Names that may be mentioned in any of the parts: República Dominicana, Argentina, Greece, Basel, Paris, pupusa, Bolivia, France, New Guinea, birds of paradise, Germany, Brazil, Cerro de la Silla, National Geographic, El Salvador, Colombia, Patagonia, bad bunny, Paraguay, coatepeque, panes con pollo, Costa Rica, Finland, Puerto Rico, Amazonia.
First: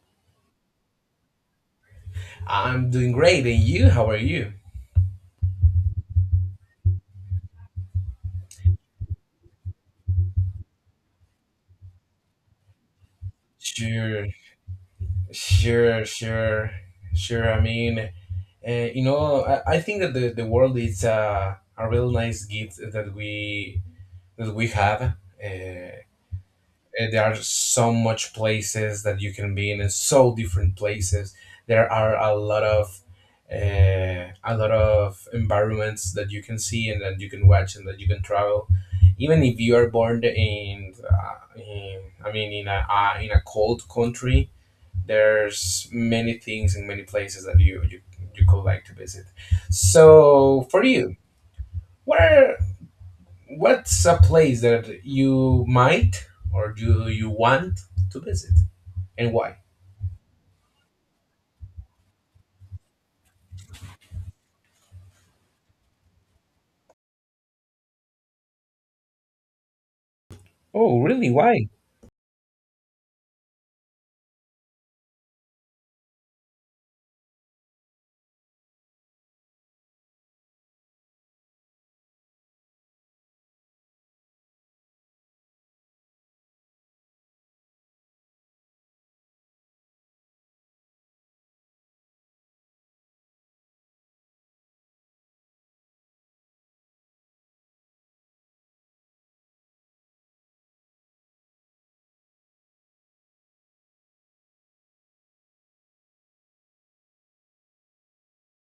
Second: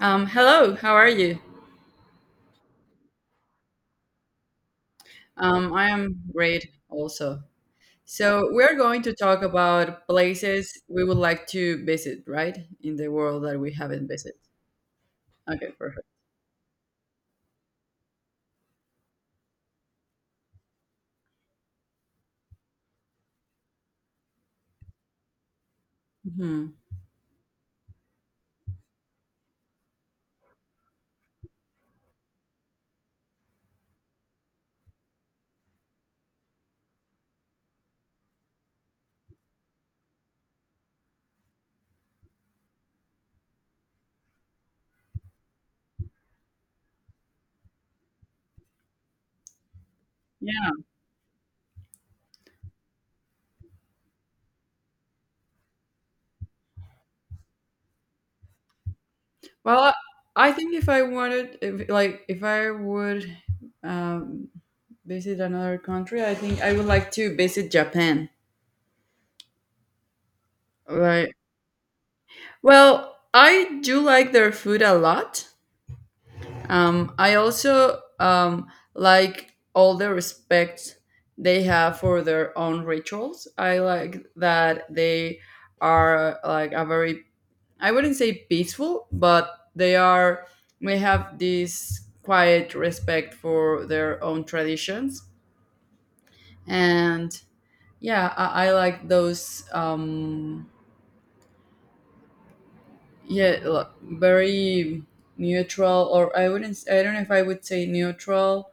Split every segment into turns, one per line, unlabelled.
Hello, how are you?
I'm doing great. And you, how are you?
I am great also. So, we're going to talk about places we would like to visit, right? In the world that we haven't
Sure,
visited. Okay, perfect.
sure, sure, sure. I mean, I think that the world is a real nice gift that we have. Uh,
Hmm.
There are so much places that you can be in, and so different places. There are a lot of environments that you can see and that you can watch and that you can travel. Even if you are born in I mean, in a cold country, there's many things and many places that you could like to visit. So for
Yeah.
you, what are what's a place that you might or do you want to visit and why?
Well, I think if I wanted, if, like, if I would um, visit another country, I think I would like to visit Japan.
Oh, really?
Right.
Why?
Well, I do like their food a lot. I also like all the respect they have for their own rituals. I like that they are like a very, I wouldn't say peaceful, but they are, we have this quiet respect for their own traditions. And yeah, I like those, yeah, very neutral, or I wouldn't, I don't know if I would say neutral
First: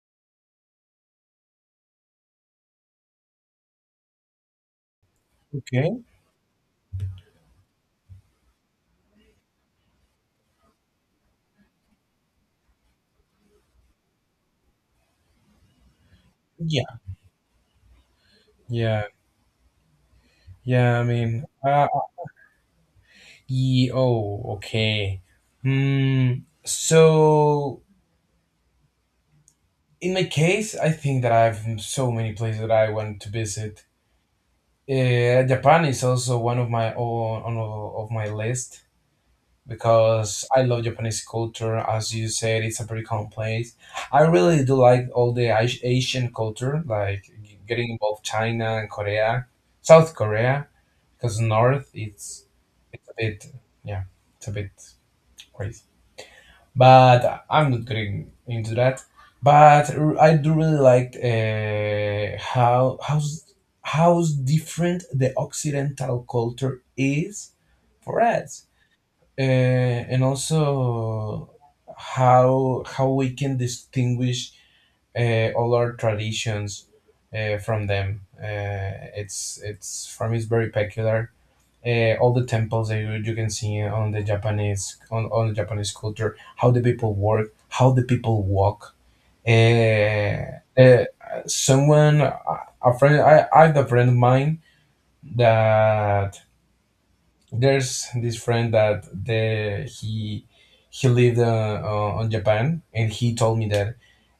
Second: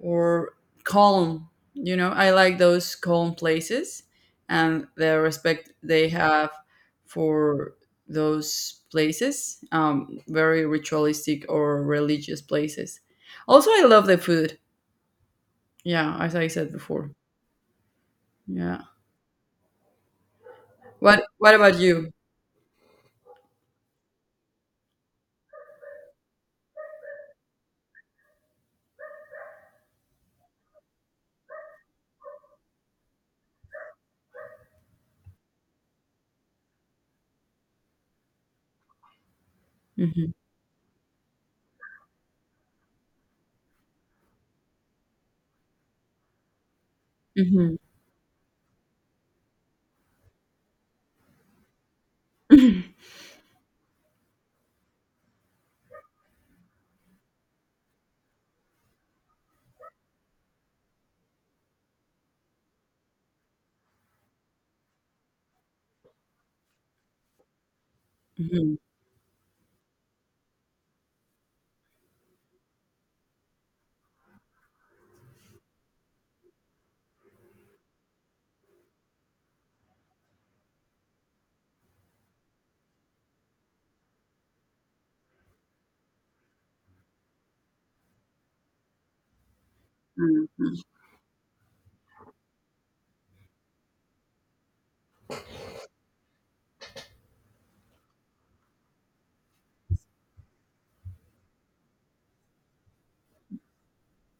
or calm. You know, I like those calm places and the respect
Okay.
they have for those places, very ritualistic or religious places. Also, I love the food. Yeah, as I said
Yeah.
before. Yeah.
Yeah. Yeah. I
What
mean,
What about you?
oh, okay. Hmm. So, in my case, I think that I have so many places that I want to visit. Japan is also one of my on of my list. Because
Mhm,
I love Japanese culture. As you said, it's a very complex. I really do like all the Asian culture, like
mhm,
getting involved China and Korea, South Korea, because North it's a bit, yeah, it's a bit crazy. But I'm not getting into that. But I do really like, how's different the Occidental culture is for us,
mhm,
and also how we can distinguish all our traditions from them. It's for me it's very peculiar. All the temples that you can see on the Japanese culture, how the people work, how the people walk. Uh,
mhm,
uh, someone a friend I have a friend of mine that there's this friend that the he lived on Japan, and he told me that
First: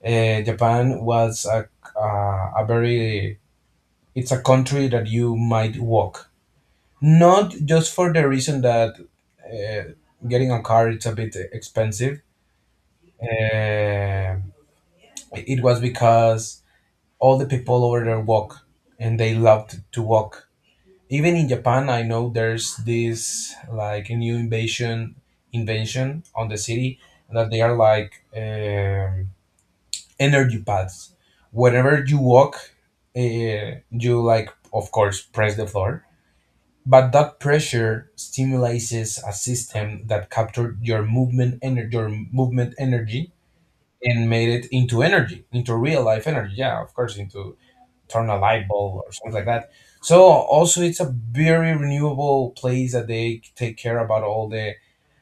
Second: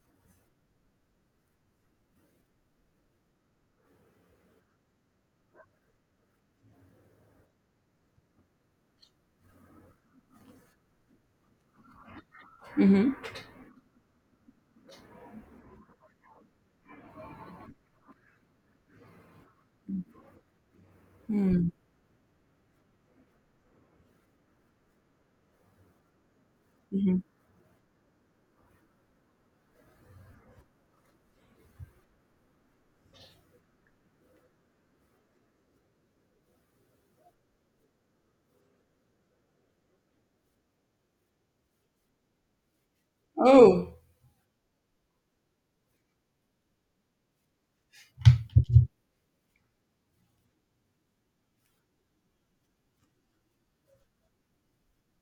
Japan was a very it's a country that you might walk, not just for the reason that uh, getting a car it's a bit expensive.
mhm,
Uh, it was because all the people over there walk, and they loved to walk even in
mhm,
Japan. I know there's this, like, a new invasion invention on the city
mhm.
that they are like, energy pads. Wherever you walk, you, like, of course press the floor, but that pressure stimulates a system that captured your movement energy,
Oh.
and made it into energy, into real life energy. Yeah, of course, into turn a light bulb or something like that. So also it's a very renewable place that they take care about all the,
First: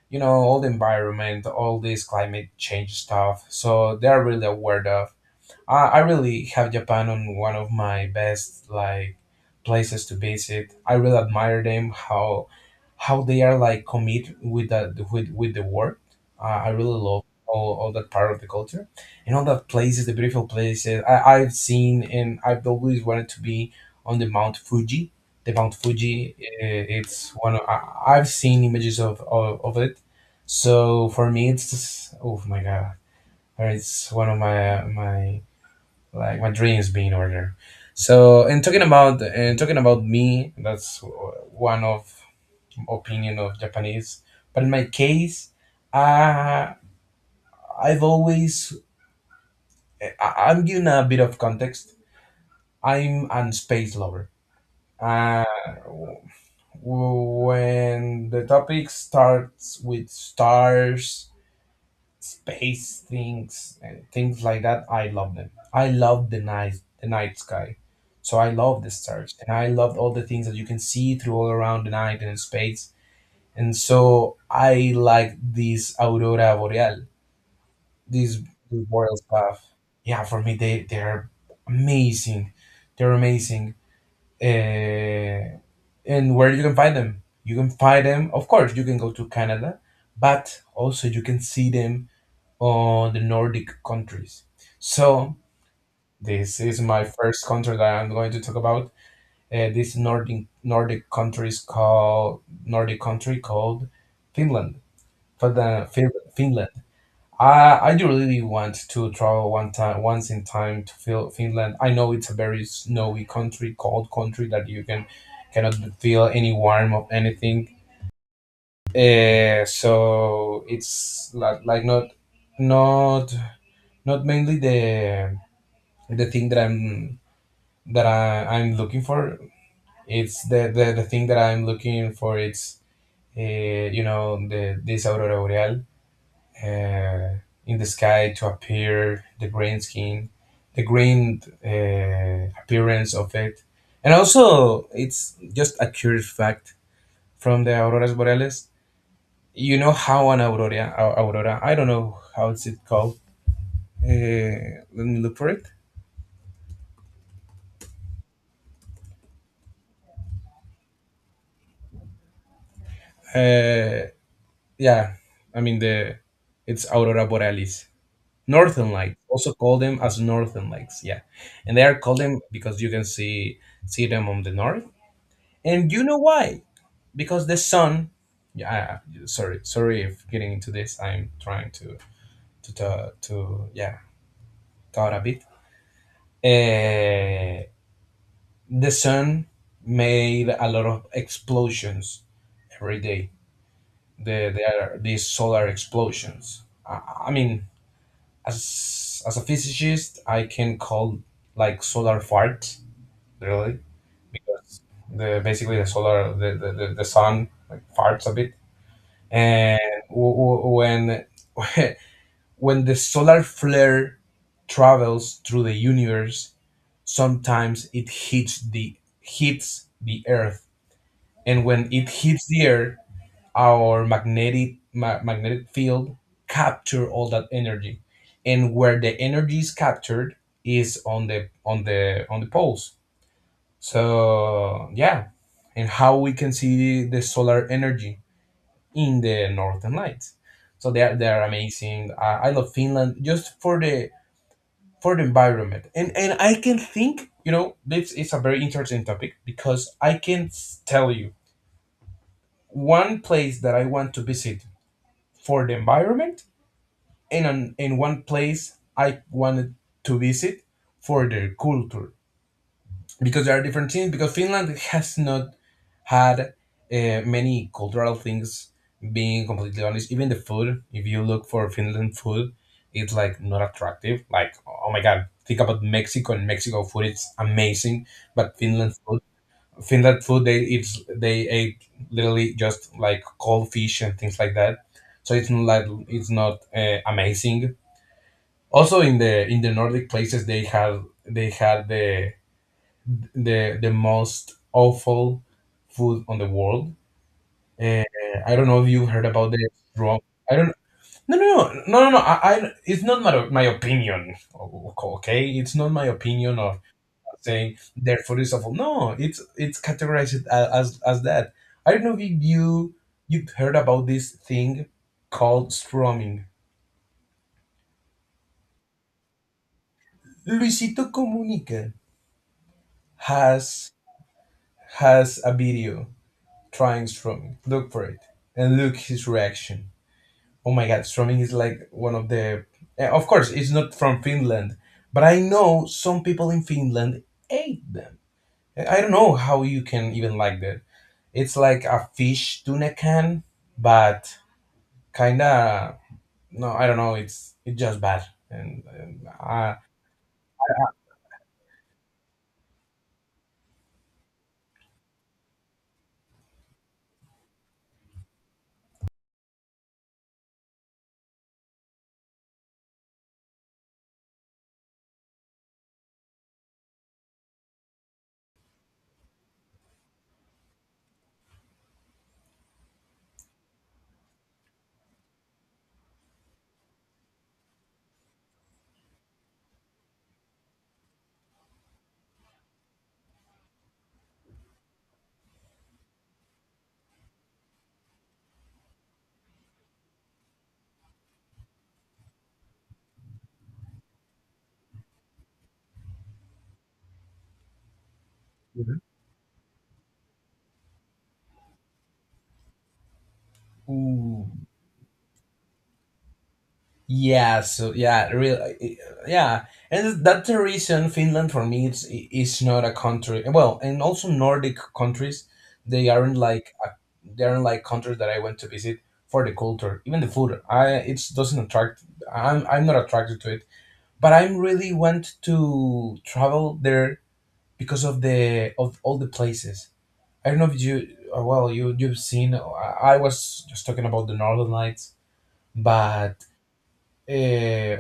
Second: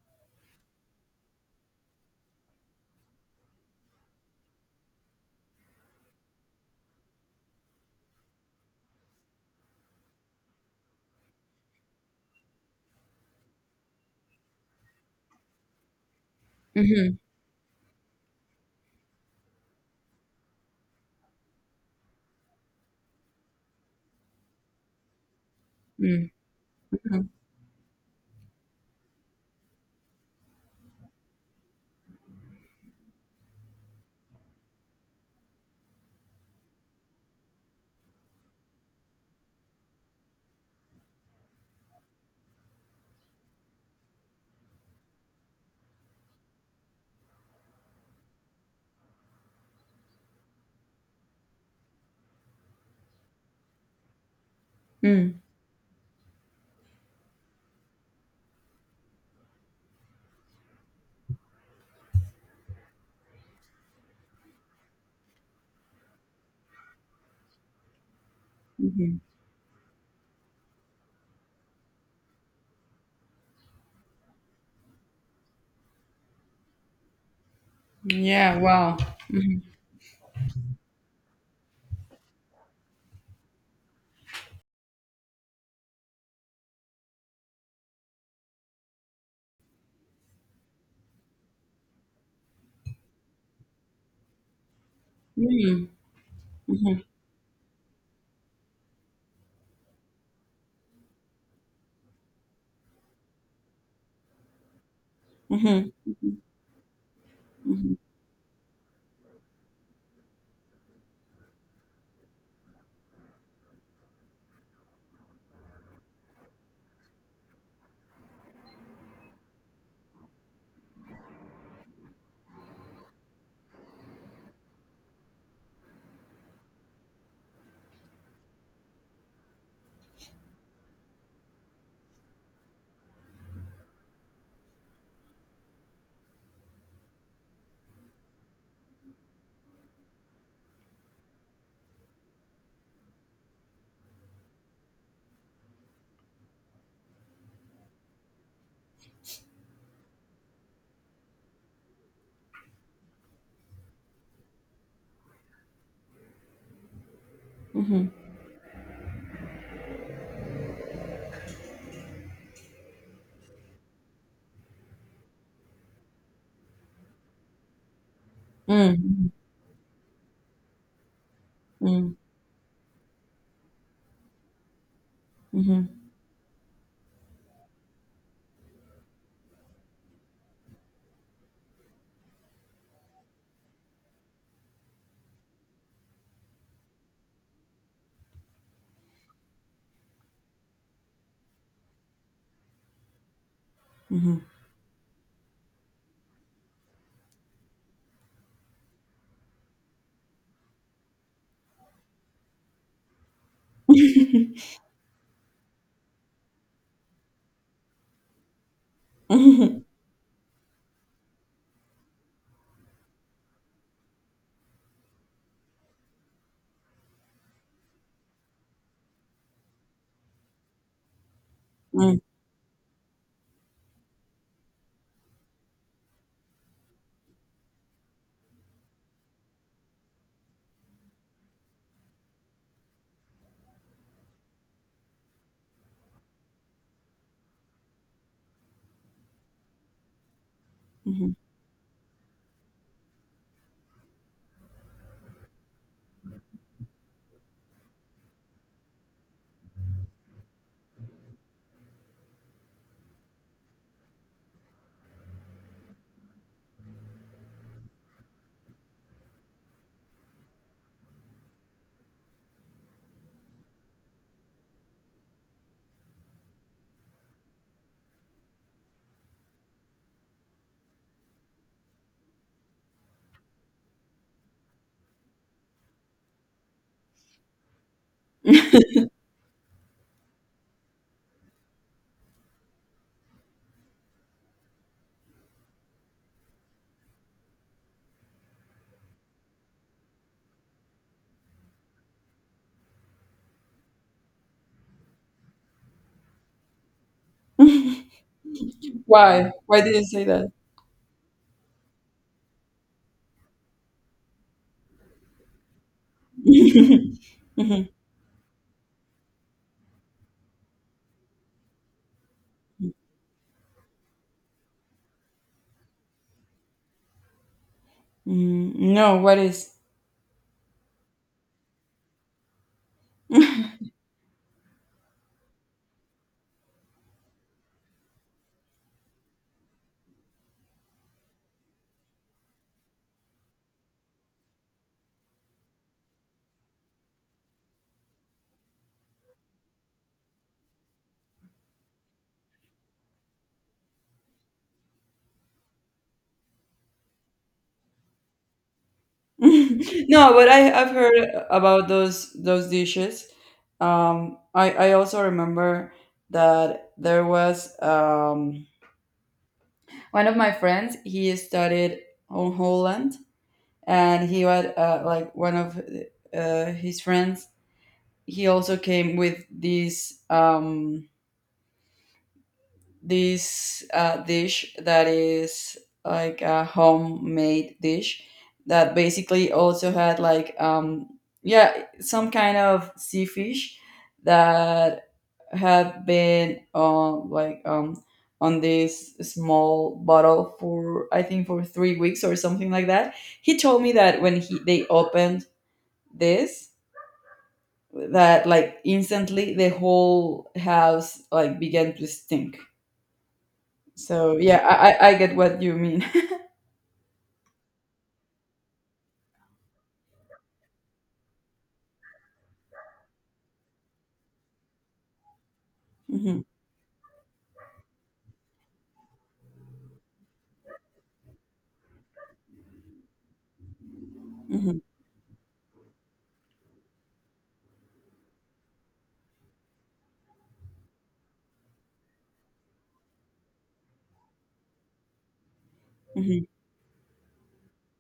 all the environment, all this climate change stuff. So they're really aware of. I really have Japan on one of my best, like, places to visit. I really admire them, how they are like commit with the work. I really
Mhm,
love all that part of the culture and all that places, the beautiful places I've seen and I've always wanted to be on the Mount Fuji. The Mount
mm,
Fuji,
mhm,
it's I've seen images of it. So for me, it's just, oh my God, it's one of my, like, my dreams being ordered. So, and talking about me, that's one of opinion of Japanese. But in my case, uh, I've always I'm giving a bit of context. I'm a space lover.
mm,
Uh, w- when the topic starts with stars, space things and things like that, I love them. I love the night sky. So I love the
mhm.
stars, and I loved all the things that you can see through all around the night and in space. And so I like these aurora boreal, these
Yeah.
these
Wow.
boreal
Mhm,
stuff. Yeah, for me, they're amazing, they're amazing. uh, and where you can find them, of course, you can go to Canada, but also you can see them on the Nordic countries. So
mm,
this is
mhm,
my first country that I'm going to talk about. This Nordic Nordic countries called Nordic country called Finland. For the
mhm,
Finland, I
mhm.
I do really want to travel one time once in time to feel Finland. I know it's a very snowy country, cold country that you cannot feel any warm of anything. So it's like not not mainly the thing that I'm looking for. It's the thing that I'm looking for. It's the this aurora boreal, uh, in the sky to appear the green skin, the green, appearance of it, and also it's just a curious fact from the auroras boreales. You know how an aurora, aurora, I don't know how it's it called. Let me look for it.
Mhm.
Eh, Yeah, I mean the it's aurora borealis, northern lights.
Mm,
Also call them as northern lights. Yeah, and they are
mhm,
called them because you can see them on the north.
mhm,
And you know why? Because the sun. Yeah, sorry if getting into this. I'm trying to, yeah, thought a bit. Uh, the sun made a lot of explosions every day. There are these solar explosions. I, I mean, as a physicist, I can call like solar fart, really, because the basically the solar the sun like farts a bit, and when when the solar flare travels through the universe, sometimes it hits the earth, and when it
mm,
hits the earth, our magnetic magnetic field capture all that energy, and where the energy is captured is on the poles. So yeah, and how we can see the solar energy in the northern lights. So they are they
mhm.
are amazing. I love Finland just for the environment, and I can think, this is a very interesting topic, because I can tell you one place that I want to visit for the environment, in one place I wanted to visit for their culture, because there are different things, because Finland has not had many cultural things, being completely honest. Even the food, if you look for Finland food, it's like not attractive, like, oh my god, think about Mexico, and Mexico food, it's amazing. But Finland food, they ate literally just like cold fish and things like that. So it's not amazing. Also in the Nordic places, they had the most awful food on the world. uh, I don't know if you heard about
Why?
the
Why did you
strong.
say that?
I don't No, no, no, no, no, no, I it's not my opinion, okay, it's not my opinion of saying their food is awful. No, it's categorized as that. I don't know if you've heard about this thing called strumming.
Mm, no, what is?
Luisito Comunica has has a video trying strumming. Look for it and look his reaction. Oh my god, strumming is like one of the. Of course, it's not from Finland, but I know some people in Finland ate them. I don't know how you can even like that. It's like a fish tuna can, but kinda no. I don't know. It's just bad, and
No, but I've heard about those dishes. I also remember that there was one of my friends. He studied on Holland, and he had like one of his friends. He also came with this dish that is like a homemade dish that basically also had like yeah some kind of sea fish that had been on like on this small bottle for I think for 3 weeks or something like that. He told me that when he they opened this that like
Mhm.
instantly the whole house like began to stink. So
Ooh.
yeah, I get what you mean.
Yeah, so yeah, real, yeah, and that's the reason Finland for me it's is not a country. Well, and also Nordic countries, they aren't
Mhm,
like uh, they aren't like countries that I went to visit for the culture, even the food. I It doesn't attract. I'm not attracted to it, but I'm
mhm,
really want to travel there because of all the places. I don't know if you well, you've seen. I was just talking about the Northern Lights, but.
mhm.
Uh,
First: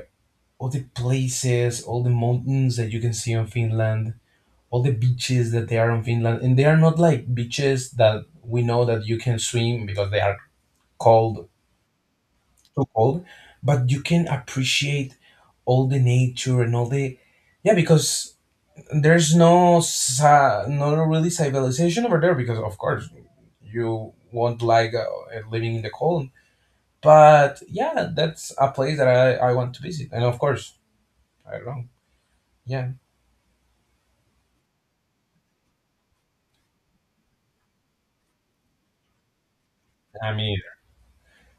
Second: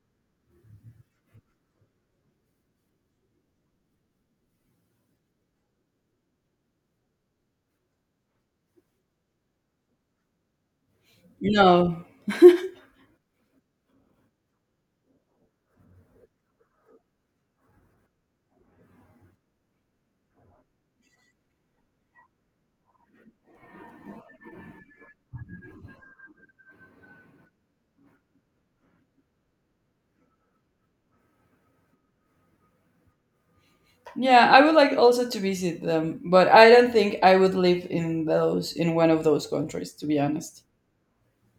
all the places, all the mountains that you can see on Finland, all the beaches that they are on Finland, and they are not like beaches that we know that you can swim because they are cold,
No.
too cold, but you can appreciate all the nature and all the, yeah, because there's no really civilization over there, because of course you won't like, living in the cold. But yeah, that's a place that I want to visit, and of course I don't know, yeah.
Yeah, I would like also to visit them, but I don't think I would live in those in one of those countries, to be
I mean,
honest.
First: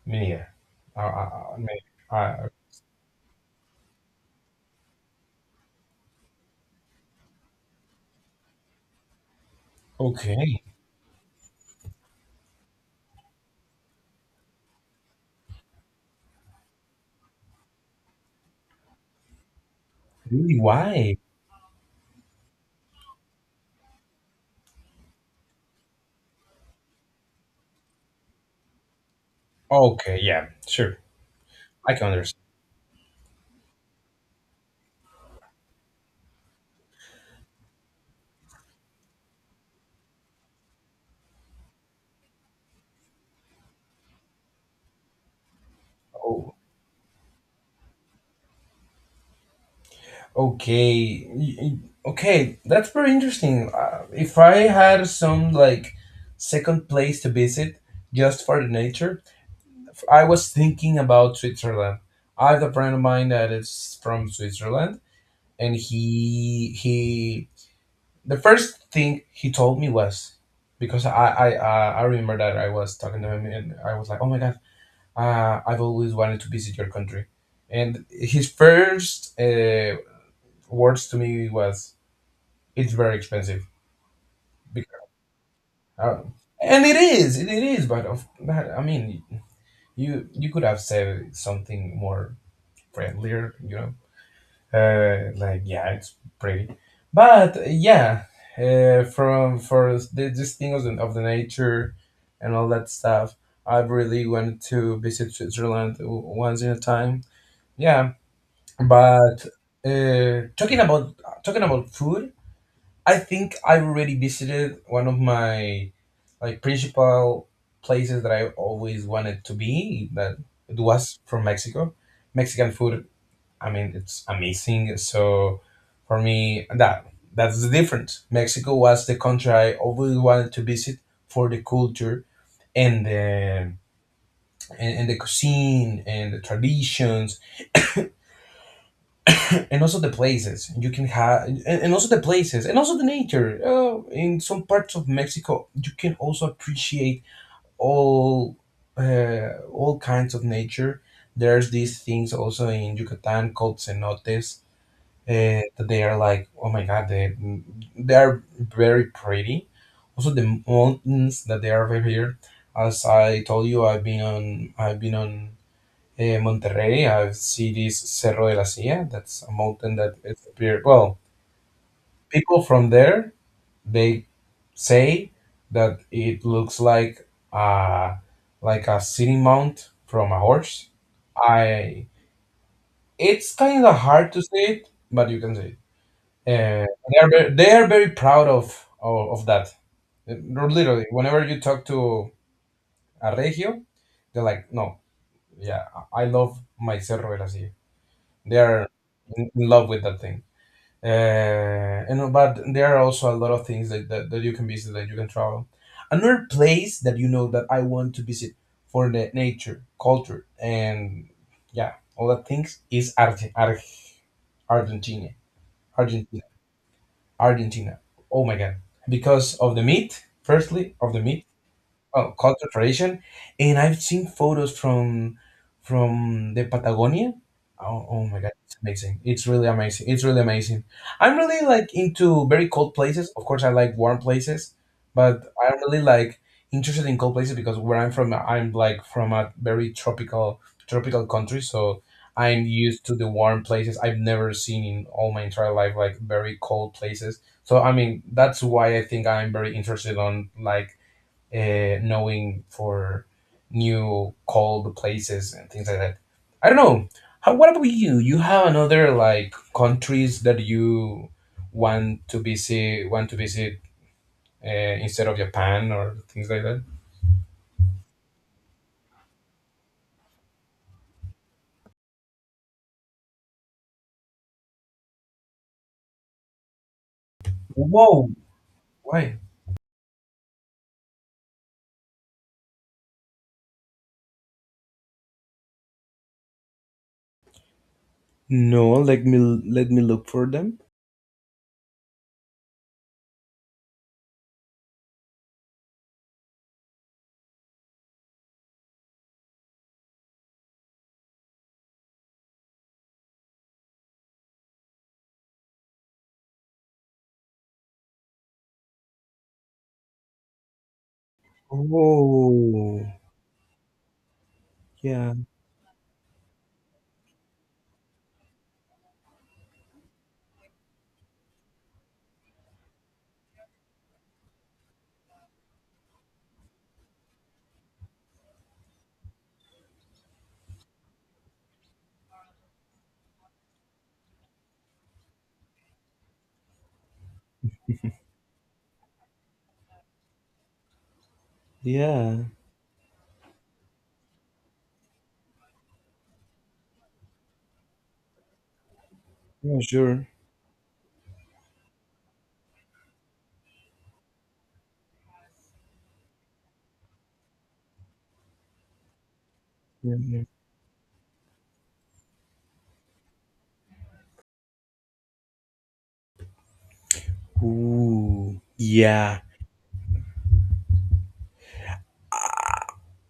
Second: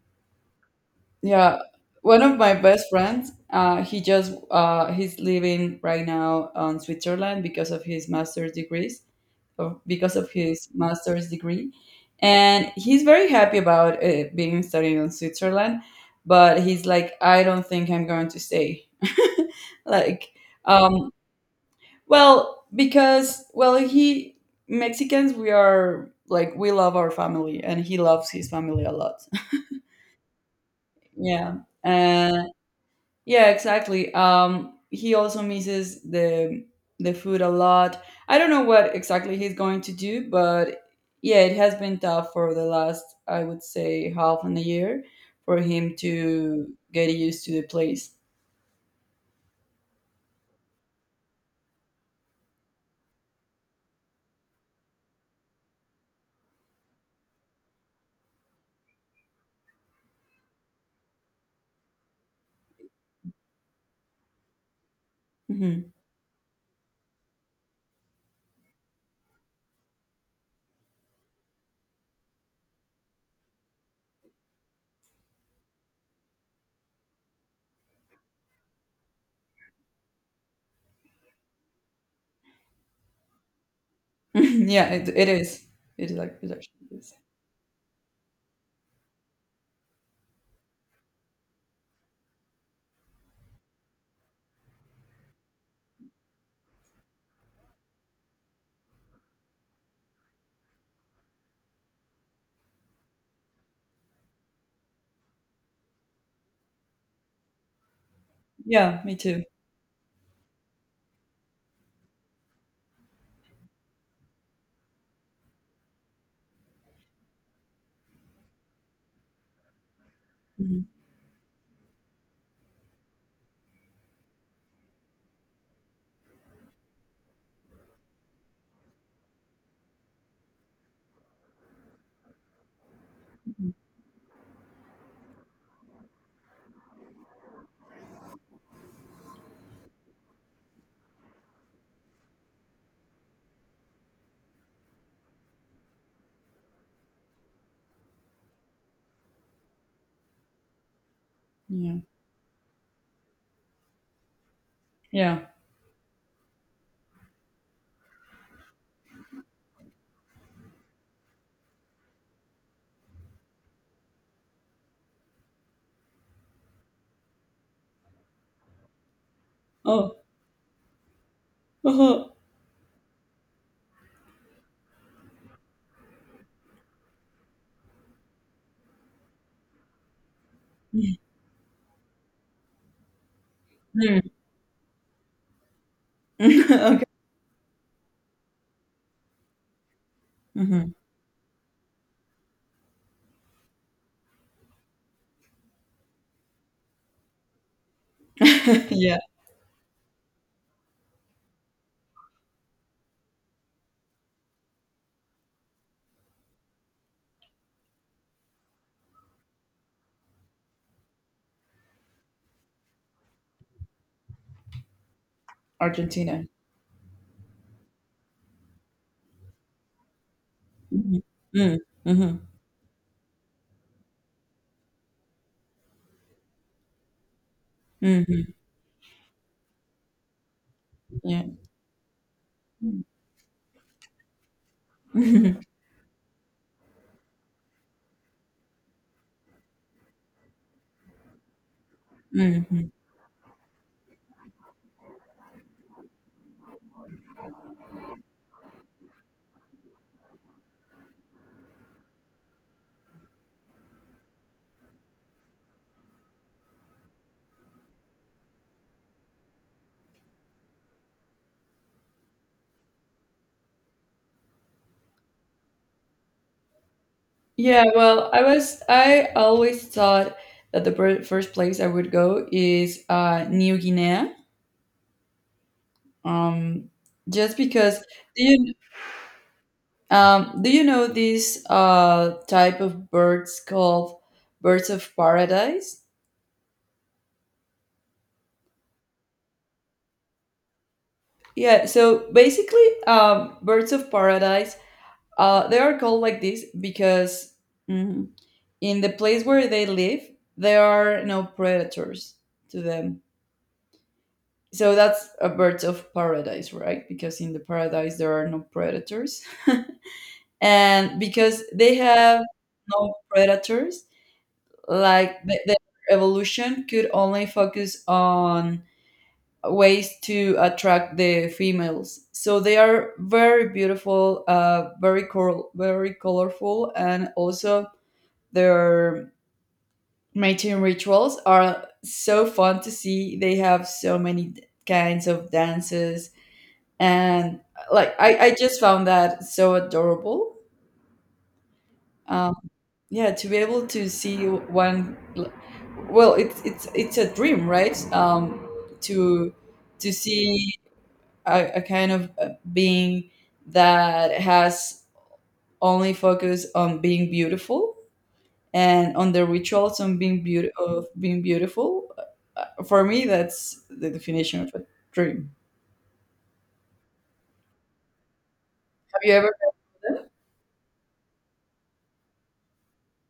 yeah. I
Yeah,
mean,
one of
I,
my best friends, he just he's living right now on Switzerland because of his master's degrees, because of
okay.
his master's degree. And he's very happy about being studying in Switzerland, but he's like, I don't think I'm going to stay. Like,
Really?
um,
Why?
well, because, well, Mexicans, we are like, we love our family, and he loves his family a lot.
Okay. Yeah. Sure.
Yeah.
I can understand.
And yeah, exactly. He also misses the food a lot. I don't know what exactly he's going to do, but yeah, it has been tough for the last, I would say, half an year for him
Oh,
to get used to the place.
okay. Okay. That's very interesting. If I had some, like, second place to visit just for the nature, I was thinking about Switzerland. I have a friend of mine that is from Switzerland, and
Hmm.
he the first thing he told me was because I remember that I was talking to him and I was like, oh my god, I've always wanted to visit your country, and his first words to me was, "it's very expensive
Yeah,
because.
it is. It
Uh,
is like it
and it
actually is.
is, it is, I mean, you could have said something more friendlier, like, yeah, it's pretty, but yeah. This thing of the nature and all that stuff, I really wanted to visit Switzerland once in a time, yeah.
Yeah, me
But
too.
uh, talking about talking about food, I think I already visited one of my like principal places that I always wanted to be, that it
Mhm,
was from Mexico, Mexican food. I mean, it's amazing. So for me, that's the difference. Mexico was the country I always wanted to visit for the culture and
mhm.
and the cuisine and the traditions, and also the places you can have and also the nature. Oh, in some parts of Mexico, you can also appreciate all all kinds of nature. There's
Yeah.
these things also in Yucatan called cenotes
Yeah.
uh, that they are like, oh my god, they are very pretty. Also, the mountains that they are over here, as I told you, I've been on Monterrey. I've seen this Cerro de la Silla. That's a mountain that
Oh.
it's appear. Well,
Uh-huh.
people from there, they say that it looks like a sitting mount from a horse. I It's kind of
Mhm.
hard to see it, but you can see it. Uh,
Okay.
they are very, they are very proud of, of that. Uh,
Mhm.
Literally, whenever you talk to a regio, they're like, "No, yeah, I love my Cerro del Así." They are
Yeah.
in love with that thing. And but there are also a lot of things that you can visit, that you can travel. Another place that, you know, that I want to visit for the nature, culture, and yeah, all that things is Argentina. Argentina.
Argentina.
Argentina. Oh my god. Because of the meat, firstly, of
Mm-hmm.
the meat,
Mm-hmm.
oh,
Mm-hmm.
cultural tradition. And I've seen photos from the Patagonia. Oh, oh my
Mm-hmm.
God, it's amazing! It's really amazing. It's really amazing. I'm
Yeah.
really like into very cold places. Of course, I like warm places, but
Mhm.
I'm really like interested in cold places because where I'm from, I'm like from a very tropical country, so I'm
Mhm.
used to the warm places. I've never seen in all my entire life like very cold places. So I mean, that's why I think I'm very interested on like knowing for new cold places and things like that. I don't know. How, what about you? You have another like countries that you want to visit uh, instead of Japan or things like that?
Yeah, well, I always thought that the first place I would go is New Guinea. Um, just because
Whoa.
do you
Why?
do you know these type of birds called birds of paradise?
No, let me look for them.
Yeah, so basically, birds of paradise, they are called like this because mm, in the place where they live, there are no predators to them. So that's a birds of paradise, right? Because in the paradise there are no predators. And because they have
Oh,
no predators,
yeah,
like the evolution could only focus on ways to attract the females. So they are very beautiful, very very colorful, and also their mating rituals are so fun to see. They have so many kinds of dances, and like I just found that so adorable.
yeah,
um, yeah, to be able to see one, well, it's a dream, right? To
yeah,
to
sure.
see a kind of being that has only focus on being beautiful and on the rituals
Yeah,
on being
yeah.
beauty of being beautiful. For me that's the definition of a dream.
Ooh,
Have you
yeah.
ever...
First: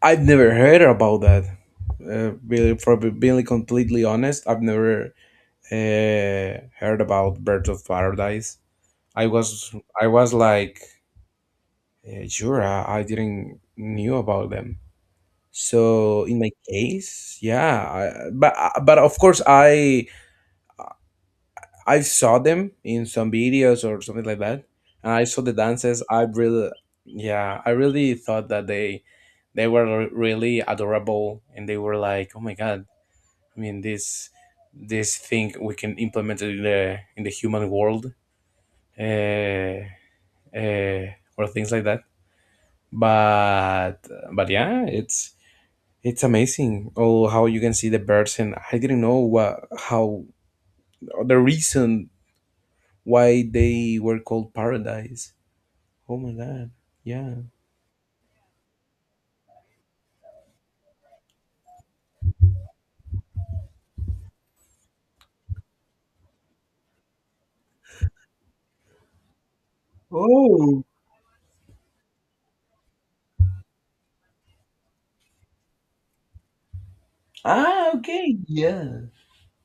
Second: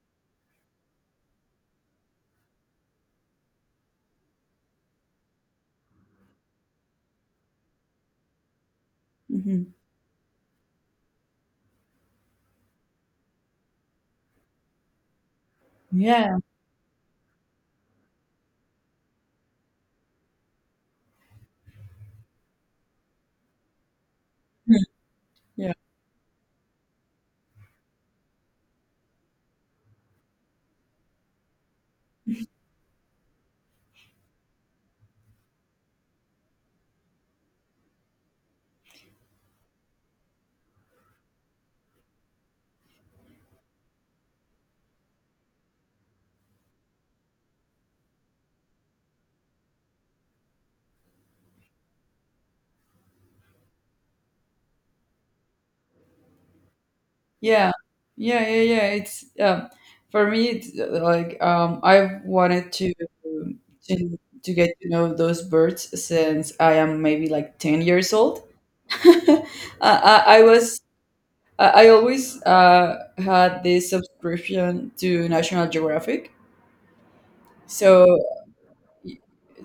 I've never heard about that. Really, for being completely honest, I've never heard about Birds of Paradise. I was,
Mhm.
I was like, sure, I didn't knew about them. So
Yeah.
in my case, yeah, but of course, I saw them in some videos or something like that, and I saw the
Yeah.
dances. Yeah, I really thought that they were really adorable, and they were like, oh my god, I mean, this thing we can implement it in the human world, uh, uh, or things like that. But but yeah, it's amazing. Oh, how you can see the birds, and I didn't know what how the reason why they were called paradise. Oh my god! Yeah,
Yeah, yeah, yeah, yeah. It's for me. It's like I've wanted to get to know those birds since I am maybe like 10 years old. I, I was
oh,
I always had this subscription to National Geographic,
ah,
so
okay, yeah,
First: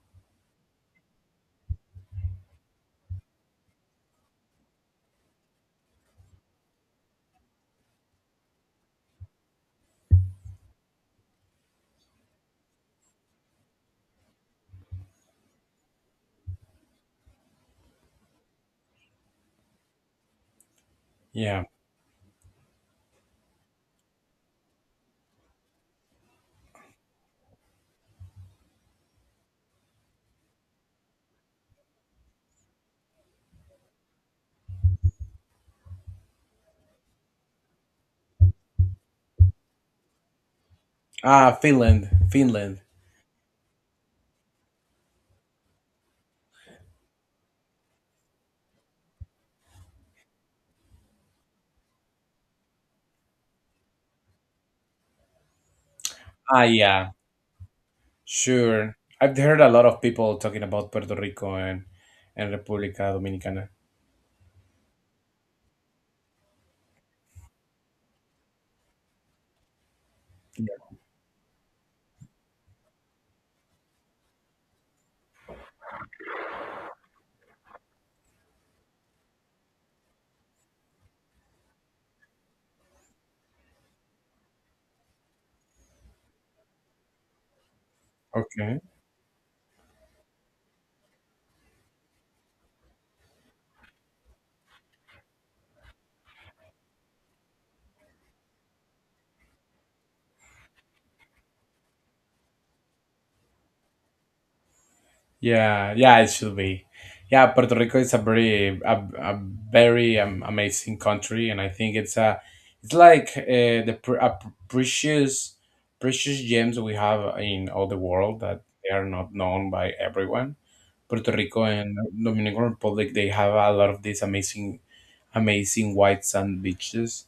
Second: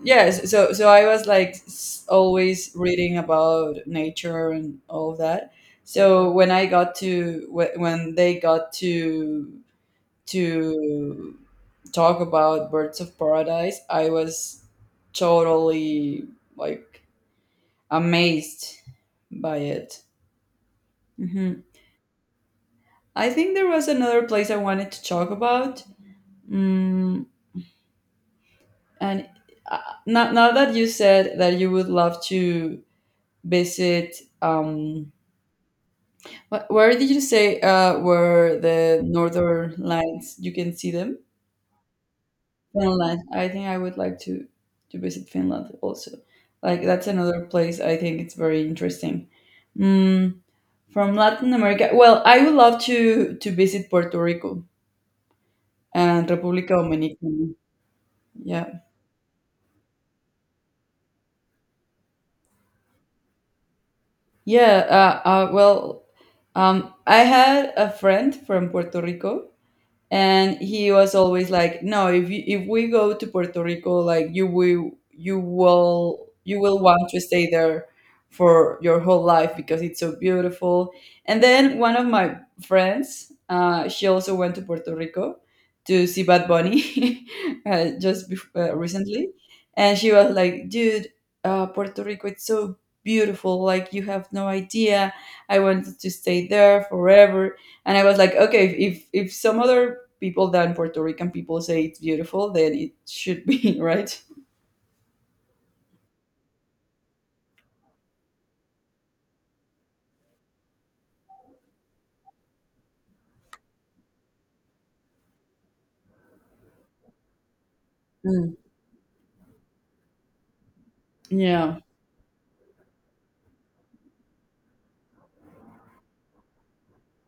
yes, so I was like always reading about nature and all that. So when they got to talk about Birds of Paradise, I was totally like amazed by it. Hmm.
yeah.
I think there was another place I wanted to talk about, mm, and uh, now that you said that you would love to visit, um, where did you say were the northern lights? You can see them.
Ah, Finland, Finland.
Finland. I think I would like to visit Finland also. Like, that's another place. I think it's very interesting. Mm, from Latin America, well, I would love to visit Puerto Rico and
Ah,
República
yeah.
Dominicana. Yeah,
Sure. I've heard a lot of people talking about Puerto Rico and República Dominicana.
yeah. Well, I had a friend from Puerto Rico and he
Yeah.
was always like, no, if we go to Puerto Rico, like, you will want to stay there for your whole life because it's so beautiful. And then one of my friends, she also went to Puerto Rico to see Bad Bunny, just
Okay.
recently. And she was like, dude, Puerto Rico, it's so beautiful, like you have no idea. I wanted to stay there forever. And I was like, okay, if some other people than Puerto Rican people say it's beautiful, then it should be, right?
Yeah, yeah, it should be. Yeah, Puerto Rico is a a very amazing country, and I think it's a it's like the pr- a precious precious gems we have in all the world
Mm.
that they are not known by everyone. Puerto Rico
Yeah.
and Dominican Republic, they have a lot of these amazing white sand beaches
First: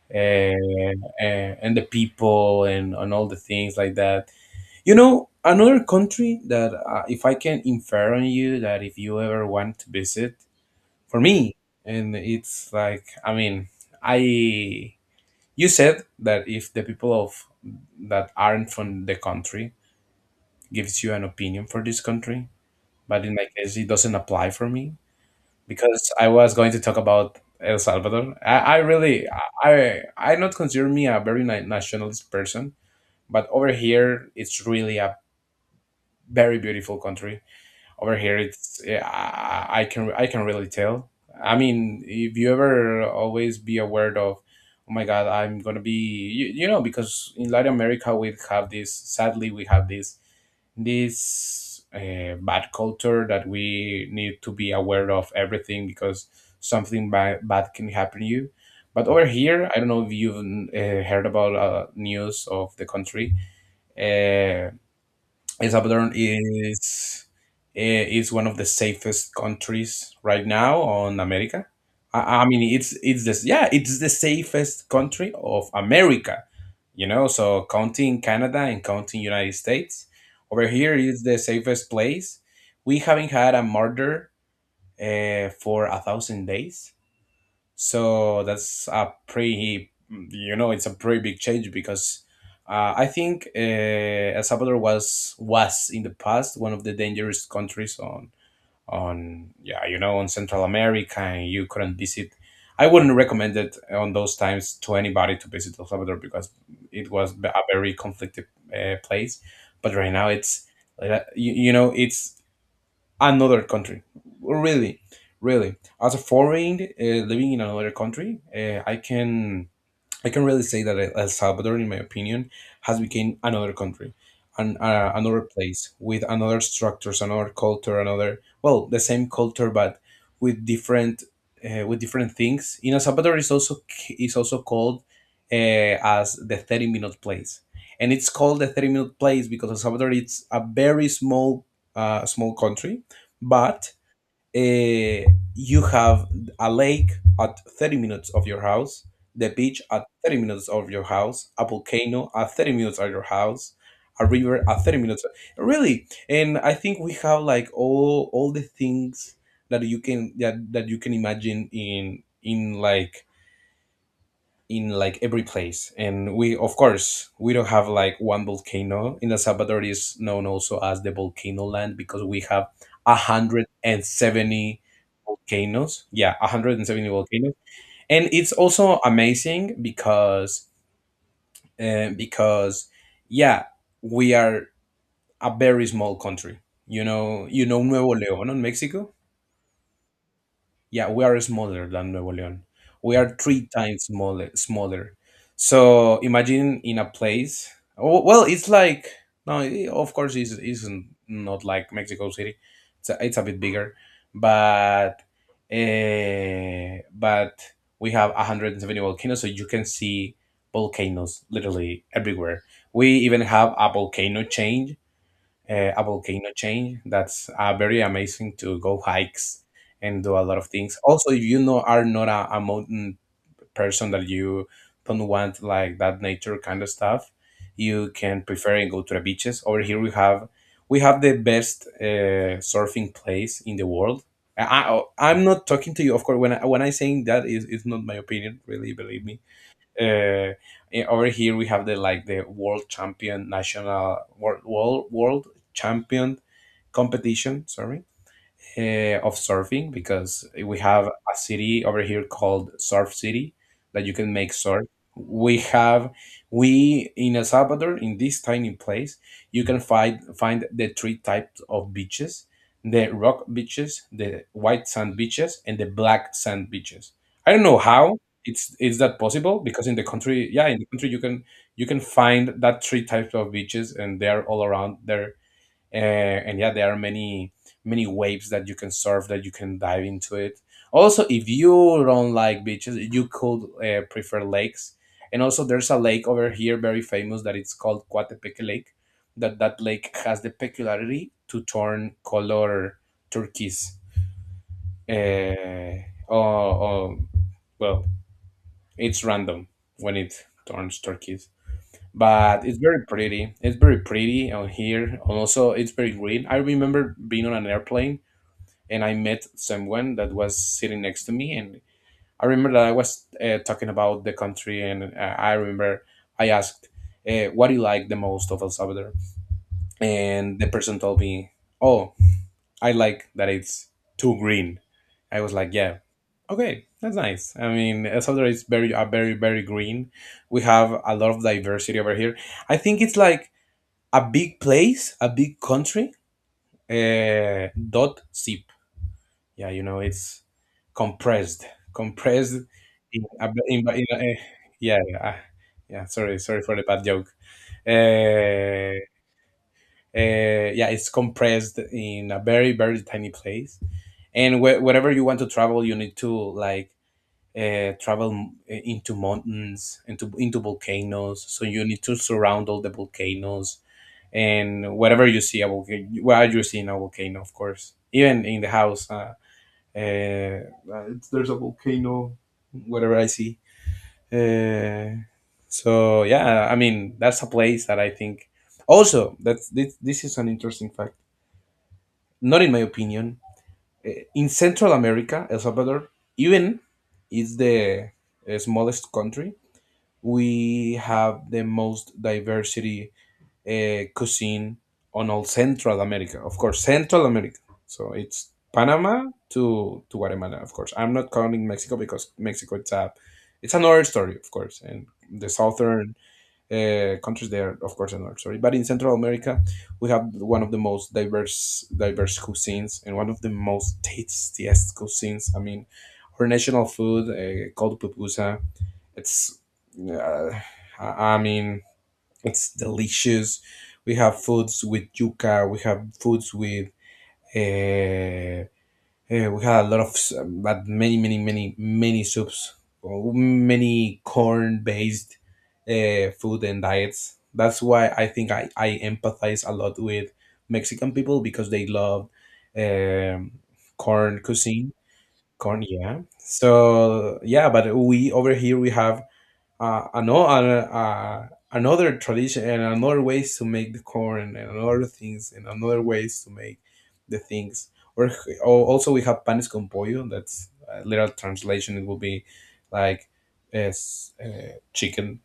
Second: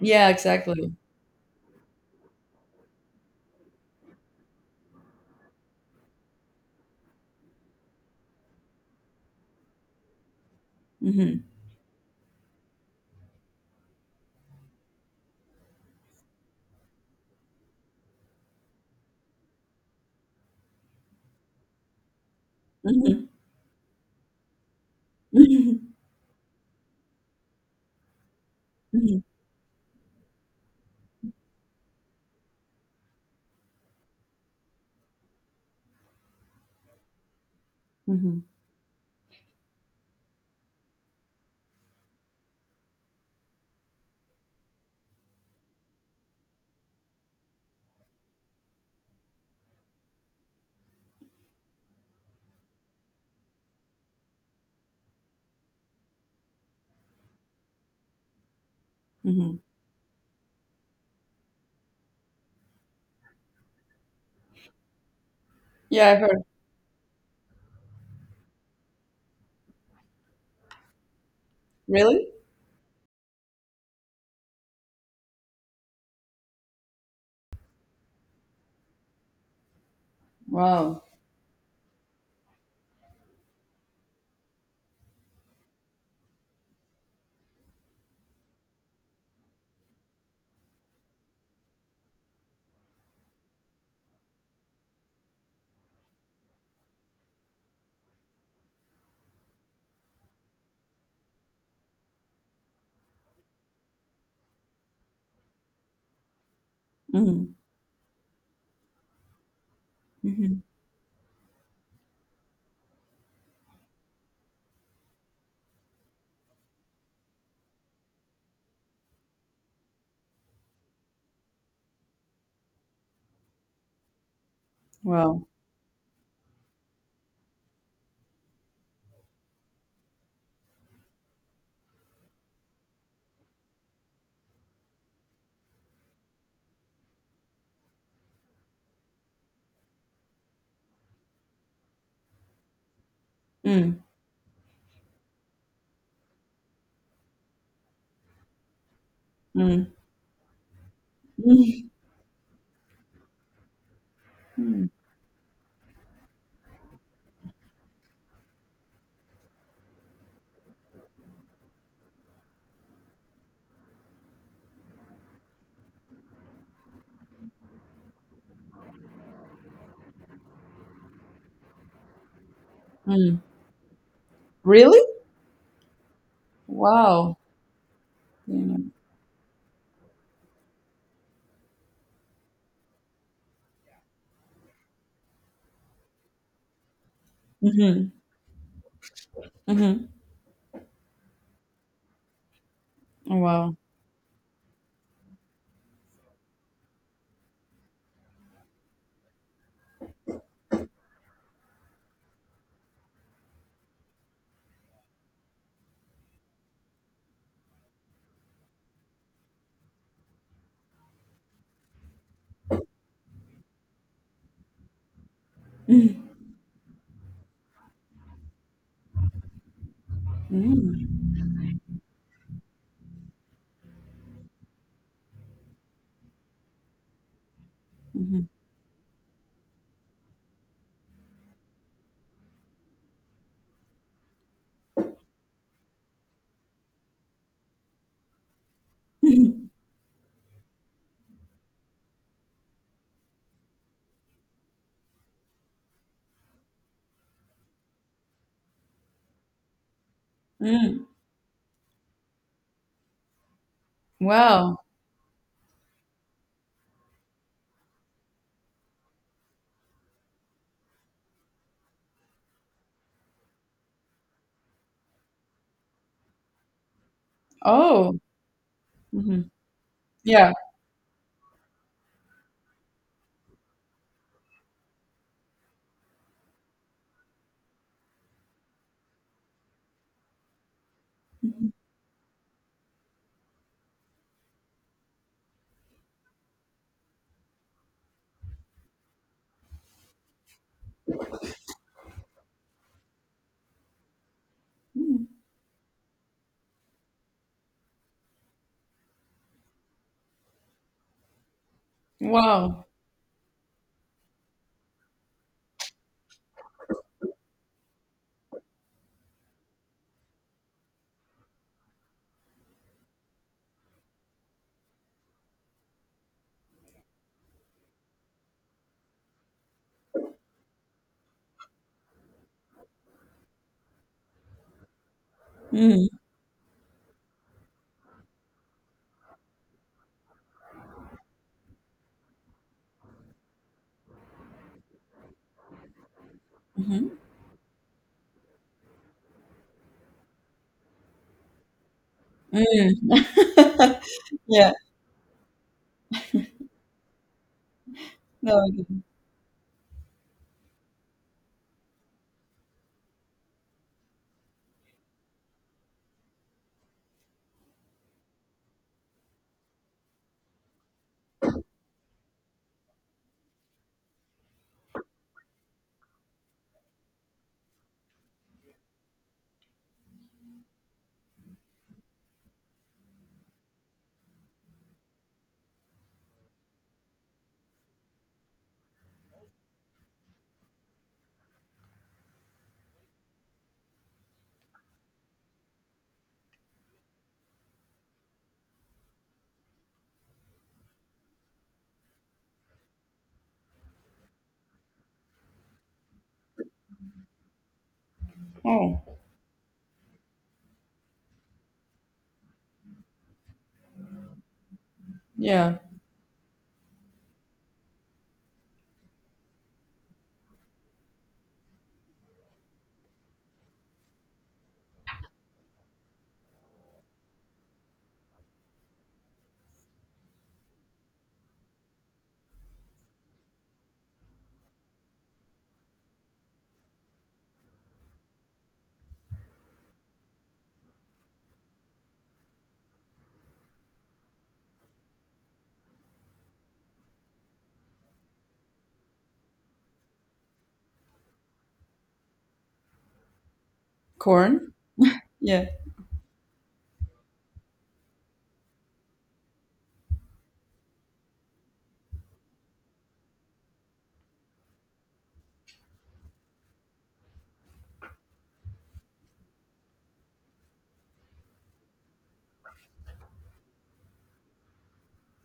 Yeah, exactly.
and the people and all the things like that. You know, another country that, if I can infer on you that, if you ever want to visit, for
Hmm.
me, and it's like, I mean, I, you said that if the people of that aren't from the country gives you an opinion for this country, but
Hmm.
in my case, it doesn't apply for me
Hmm.
because I was going to talk about El Salvador. I really, I not consider me a very nationalist person, but over here it's really a very beautiful country. Over here
Hmm.
it's yeah, I can really tell. I mean, if you ever always be aware of, oh my God, I'm gonna be you, you know, because in Latin America we have this. Sadly, we have this this bad culture that we need to be aware of everything because something bad can happen to you. But over
Hmm.
here, I don't know if you've heard about news of the country. Uh, El
Yeah,
Salvador
I've heard.
is is one of the safest countries right now on America. I,
Really?
I mean, it's this yeah, it's the safest country of America. You know, so counting Canada and counting United States, over here
Wow.
is the safest place. We haven't had a murder for a thousand days. So that's a pretty, you know, it's a pretty big change because I think El Salvador was in the past one of the dangerous countries on yeah, you know, on Central America, and you couldn't visit. I wouldn't recommend it on those times to anybody to visit El Salvador because it was a
Hmm.
very conflicted place. But right now
Hmm.
it's you, you know, it's another country. Really, really. As a foreign living in another country, I can really say that El Salvador, in my opinion, has become another country, and another
Wow.
place with another structures, another culture, another, well, the same culture but with different with different things. You know, Salvador is also called, as the 30 minute place, and it's called the 30 minute place because El Salvador it's a very small small country, but
Mm.
uh, you have a lake at 30 minutes of your house, the beach
Mm.
at 30 minutes of your house, a
Mm.
volcano at 30 minutes of your house, a river at
Mm.
30 minutes. Really, and I think we have like all the things that you can that you can imagine in in like every place, and we, of course, we don't have like one volcano. In El Salvador, is known also as the volcano land because we have
Mm.
170
Really?
volcanoes, yeah, 170
Wow.
volcanoes, and it's
You know.
also amazing because yeah we are a very small country. You know, you know
Hmm.
Nuevo Leon in Mexico.
Hmm.
Yeah, we are smaller than Nuevo León. We are three
Wow.
times smaller. Smaller. So imagine in a place. Oh, well, it's like no. Of course, it's isn't not like Mexico City. It's a bit bigger, but uh, but we have 170 volcanoes, so you can see volcanoes literally everywhere. We even have a volcano chain That's very amazing to go hikes and do a lot of things.
Mm.
Also, if you know are not a, a mountain person that you don't want like that nature kind of stuff, you can
Hmm.
prefer and go to the beaches. Over here we have the best surfing place in the world. I, I I'm not talking to you, of course. When I saying that is it's not my opinion, really. Believe me, uh, over here we have the like the world champion world champion competition, sorry, of surfing because we
Mm.
have a city over here called Surf City that you can make
Wow.
surf. We have we in El Salvador in this tiny place you can find the three types of beaches: the rock beaches, the white sand beaches, and the black sand beaches. I don't know
Oh.
how it's is that
Hmm.
possible because in the country,
Yeah.
yeah, in the country you can find that three types of beaches and they're all around there and yeah there are many many waves that you can surf, that you can dive into it. Also, if
Mhm.
you don't like beaches, you could prefer lakes. And also there's a lake over here, very famous, that it's called Coatepeque Lake. That lake has the peculiarity to turn color turquoise. uh, oh, oh, well, it's random when it turns turquoise, but it's
Wow.
very pretty. It's very pretty on here. And also, it's very green. I remember being on an airplane and I met someone that was sitting next to me, and I remember that I was talking about the country, and I remember I asked, "What do you like the most of El Salvador?" And the person told me, "Oh, I like that it's too green." I was like, "Yeah,
Mm-hmm.
okay, that's nice." I mean, El Salvador is very, very, very green. We have a lot of diversity over here. I think it's like a big place, a big country.
Mm-hmm.
Dot zip. Yeah, you know, it's compressed, compressed
Mm.
in, a, in, in a,
Yeah.
yeah, yeah, ah, yeah. Sorry, sorry for the bad joke.
No, I
Uh,
didn't.
yeah, it's compressed in a very very tiny place. And wherever you want to travel, you need to like travel into mountains, into volcanoes. So you need to surround all the volcanoes, and whatever you see a volcano, well, you see in a volcano, of course, even in the house, it's, there's a volcano. Whatever I see, uh, so yeah, I mean, that's a place that I think. Also, that's this is an interesting fact. Not in my opinion, in Central America, El Salvador, even is the smallest country, we have the most diversity cuisine on all Central America. Of course, Central America. So it's
Oh,
Panama to Guatemala. Of course, I'm not counting Mexico because Mexico, it's a, it's another story, of course. And the
yeah.
southern countries there, of course, another story. But in Central America, we have one of the most diverse cuisines and one of the most tastiest cuisines. I mean, our national food called pupusa. It's uh, I I mean, it's delicious. We have foods with yuca. We have foods with. Uh, we had a lot of but many soups, or many corn-based food and diets. That's why I think I empathize a lot with Mexican people because they love um, corn
Corn?
cuisine.
Yeah.
Corn, yeah. So yeah, but we over here we have another tradition and another ways to make the corn and another things and another ways to make the things. Or or also we have panes con pollo. That's a literal translation. It will be like as chicken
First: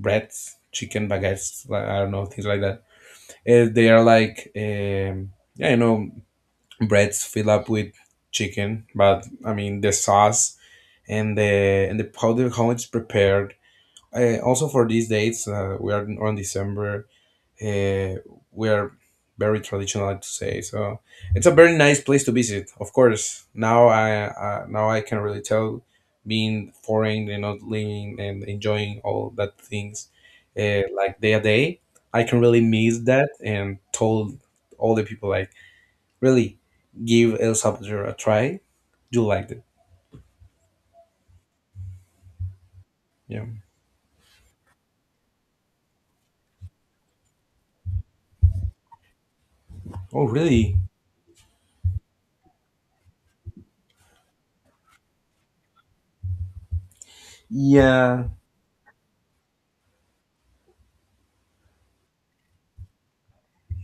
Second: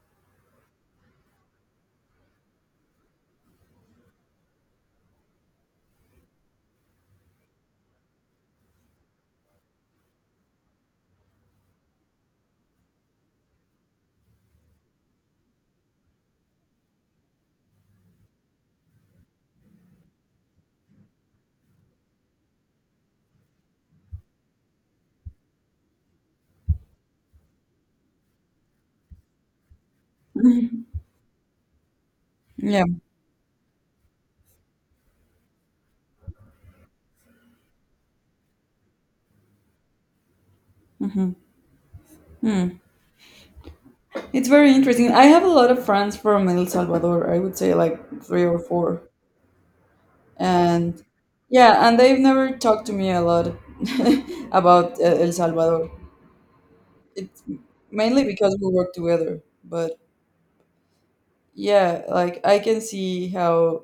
breads, chicken baguettes, like, I don't know, things like that. They are like yeah, you know, breads filled up with chicken, but I mean the sauce and the powder how it's prepared. Also for these dates we are on December. uh, we are very traditional, to say so. It's a very nice place to visit. Of course, now I now I can really tell, being foreign and not living and enjoying all that things like day a day. I can really
Yeah.
miss that and told all the people, like, really, give El Salvador a try. You liked it? Yeah.
It's very interesting. I have a lot of friends from El Salvador. I would say like three or four.
Oh, really?
And yeah, and they've never talked to me a lot about El Salvador. It's mainly
Yeah,
because we work together. But yeah, like I can see how,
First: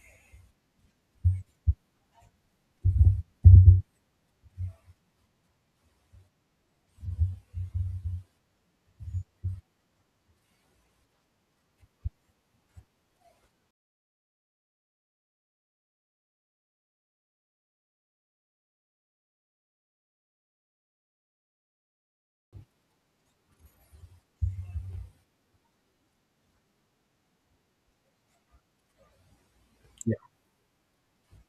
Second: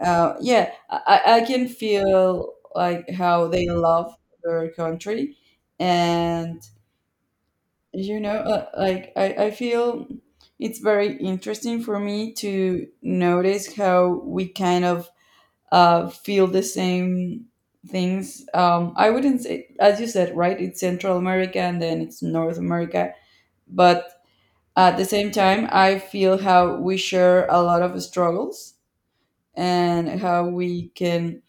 yeah, I can feel like how they love their country. And like I feel it's very interesting for me to notice how we kind of feel the same things. I wouldn't say, as you said, right, it's Central America and then it's North America, but at the same time I feel how we share a lot of struggles
yeah.
and how we can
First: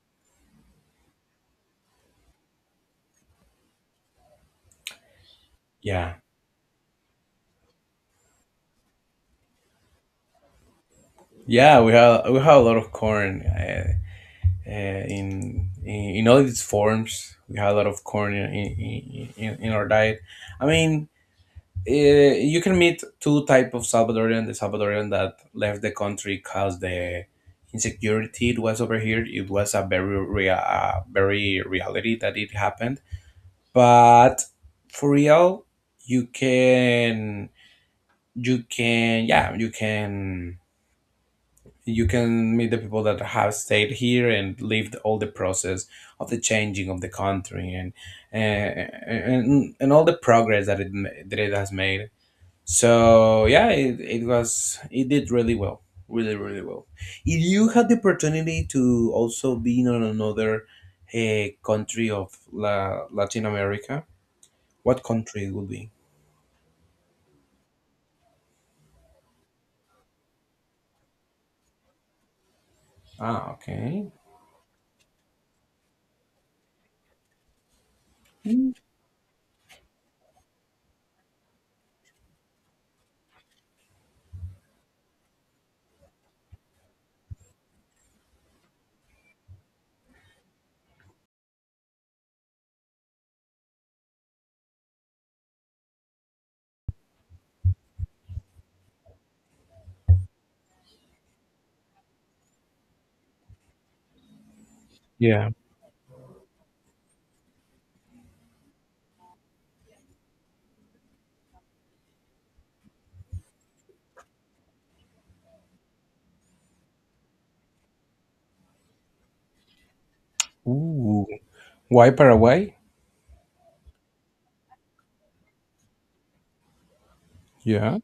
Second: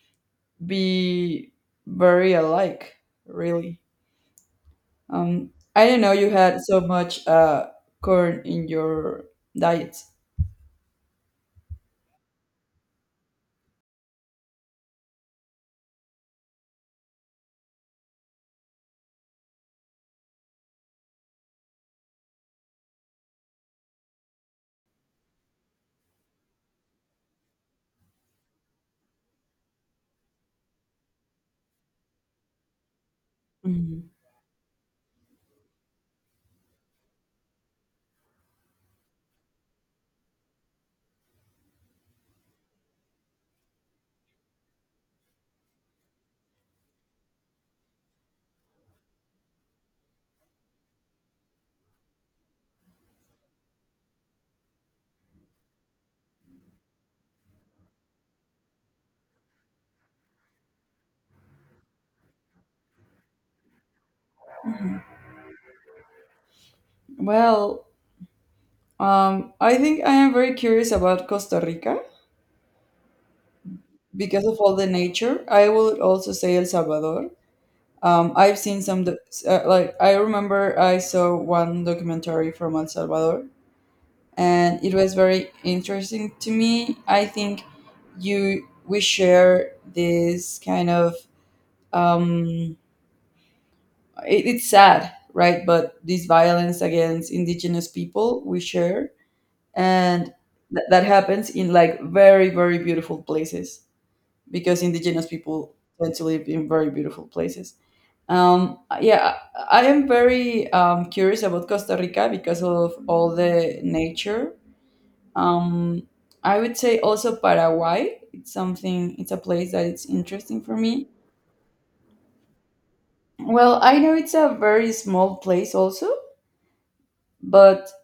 be very alike, really. I didn't know
Yeah.
you had so much corn in your diet.
Yeah, we have, we have a lot of corn in all its forms. We have a lot of corn in our diet. I mean, you can meet two type of Salvadorian: the Salvadorian that left the country because the insecurity it was over here. It was a very very reality that it happened.
Mhm.
But for real, you can you can you can meet the people that have stayed here and lived all the process of the changing of the country, and all the progress that it that it has made. So yeah, it was, it did really well, really really well. If you had the opportunity to also be in another country of Latin America,
Mhm.
what country it would be?
Well, I think I am very curious about Costa Rica
Ah, okay,
because of all the nature. I would also say El Salvador. I've seen like, I remember I saw one documentary from El Salvador and it was very interesting to me. I think you we share this kind of, um, it's sad, right? But this violence against indigenous people we share, and that happens in like very, very beautiful places, because indigenous
yeah.
people tend to live in very beautiful places. Yeah, I am very curious about Costa Rica because of all the nature. Um, I would say also Paraguay. It's something. It's a place that it's interesting for me.
Ooh, why Paraguay?
Well, I know it's a very small place also, but
Yeah.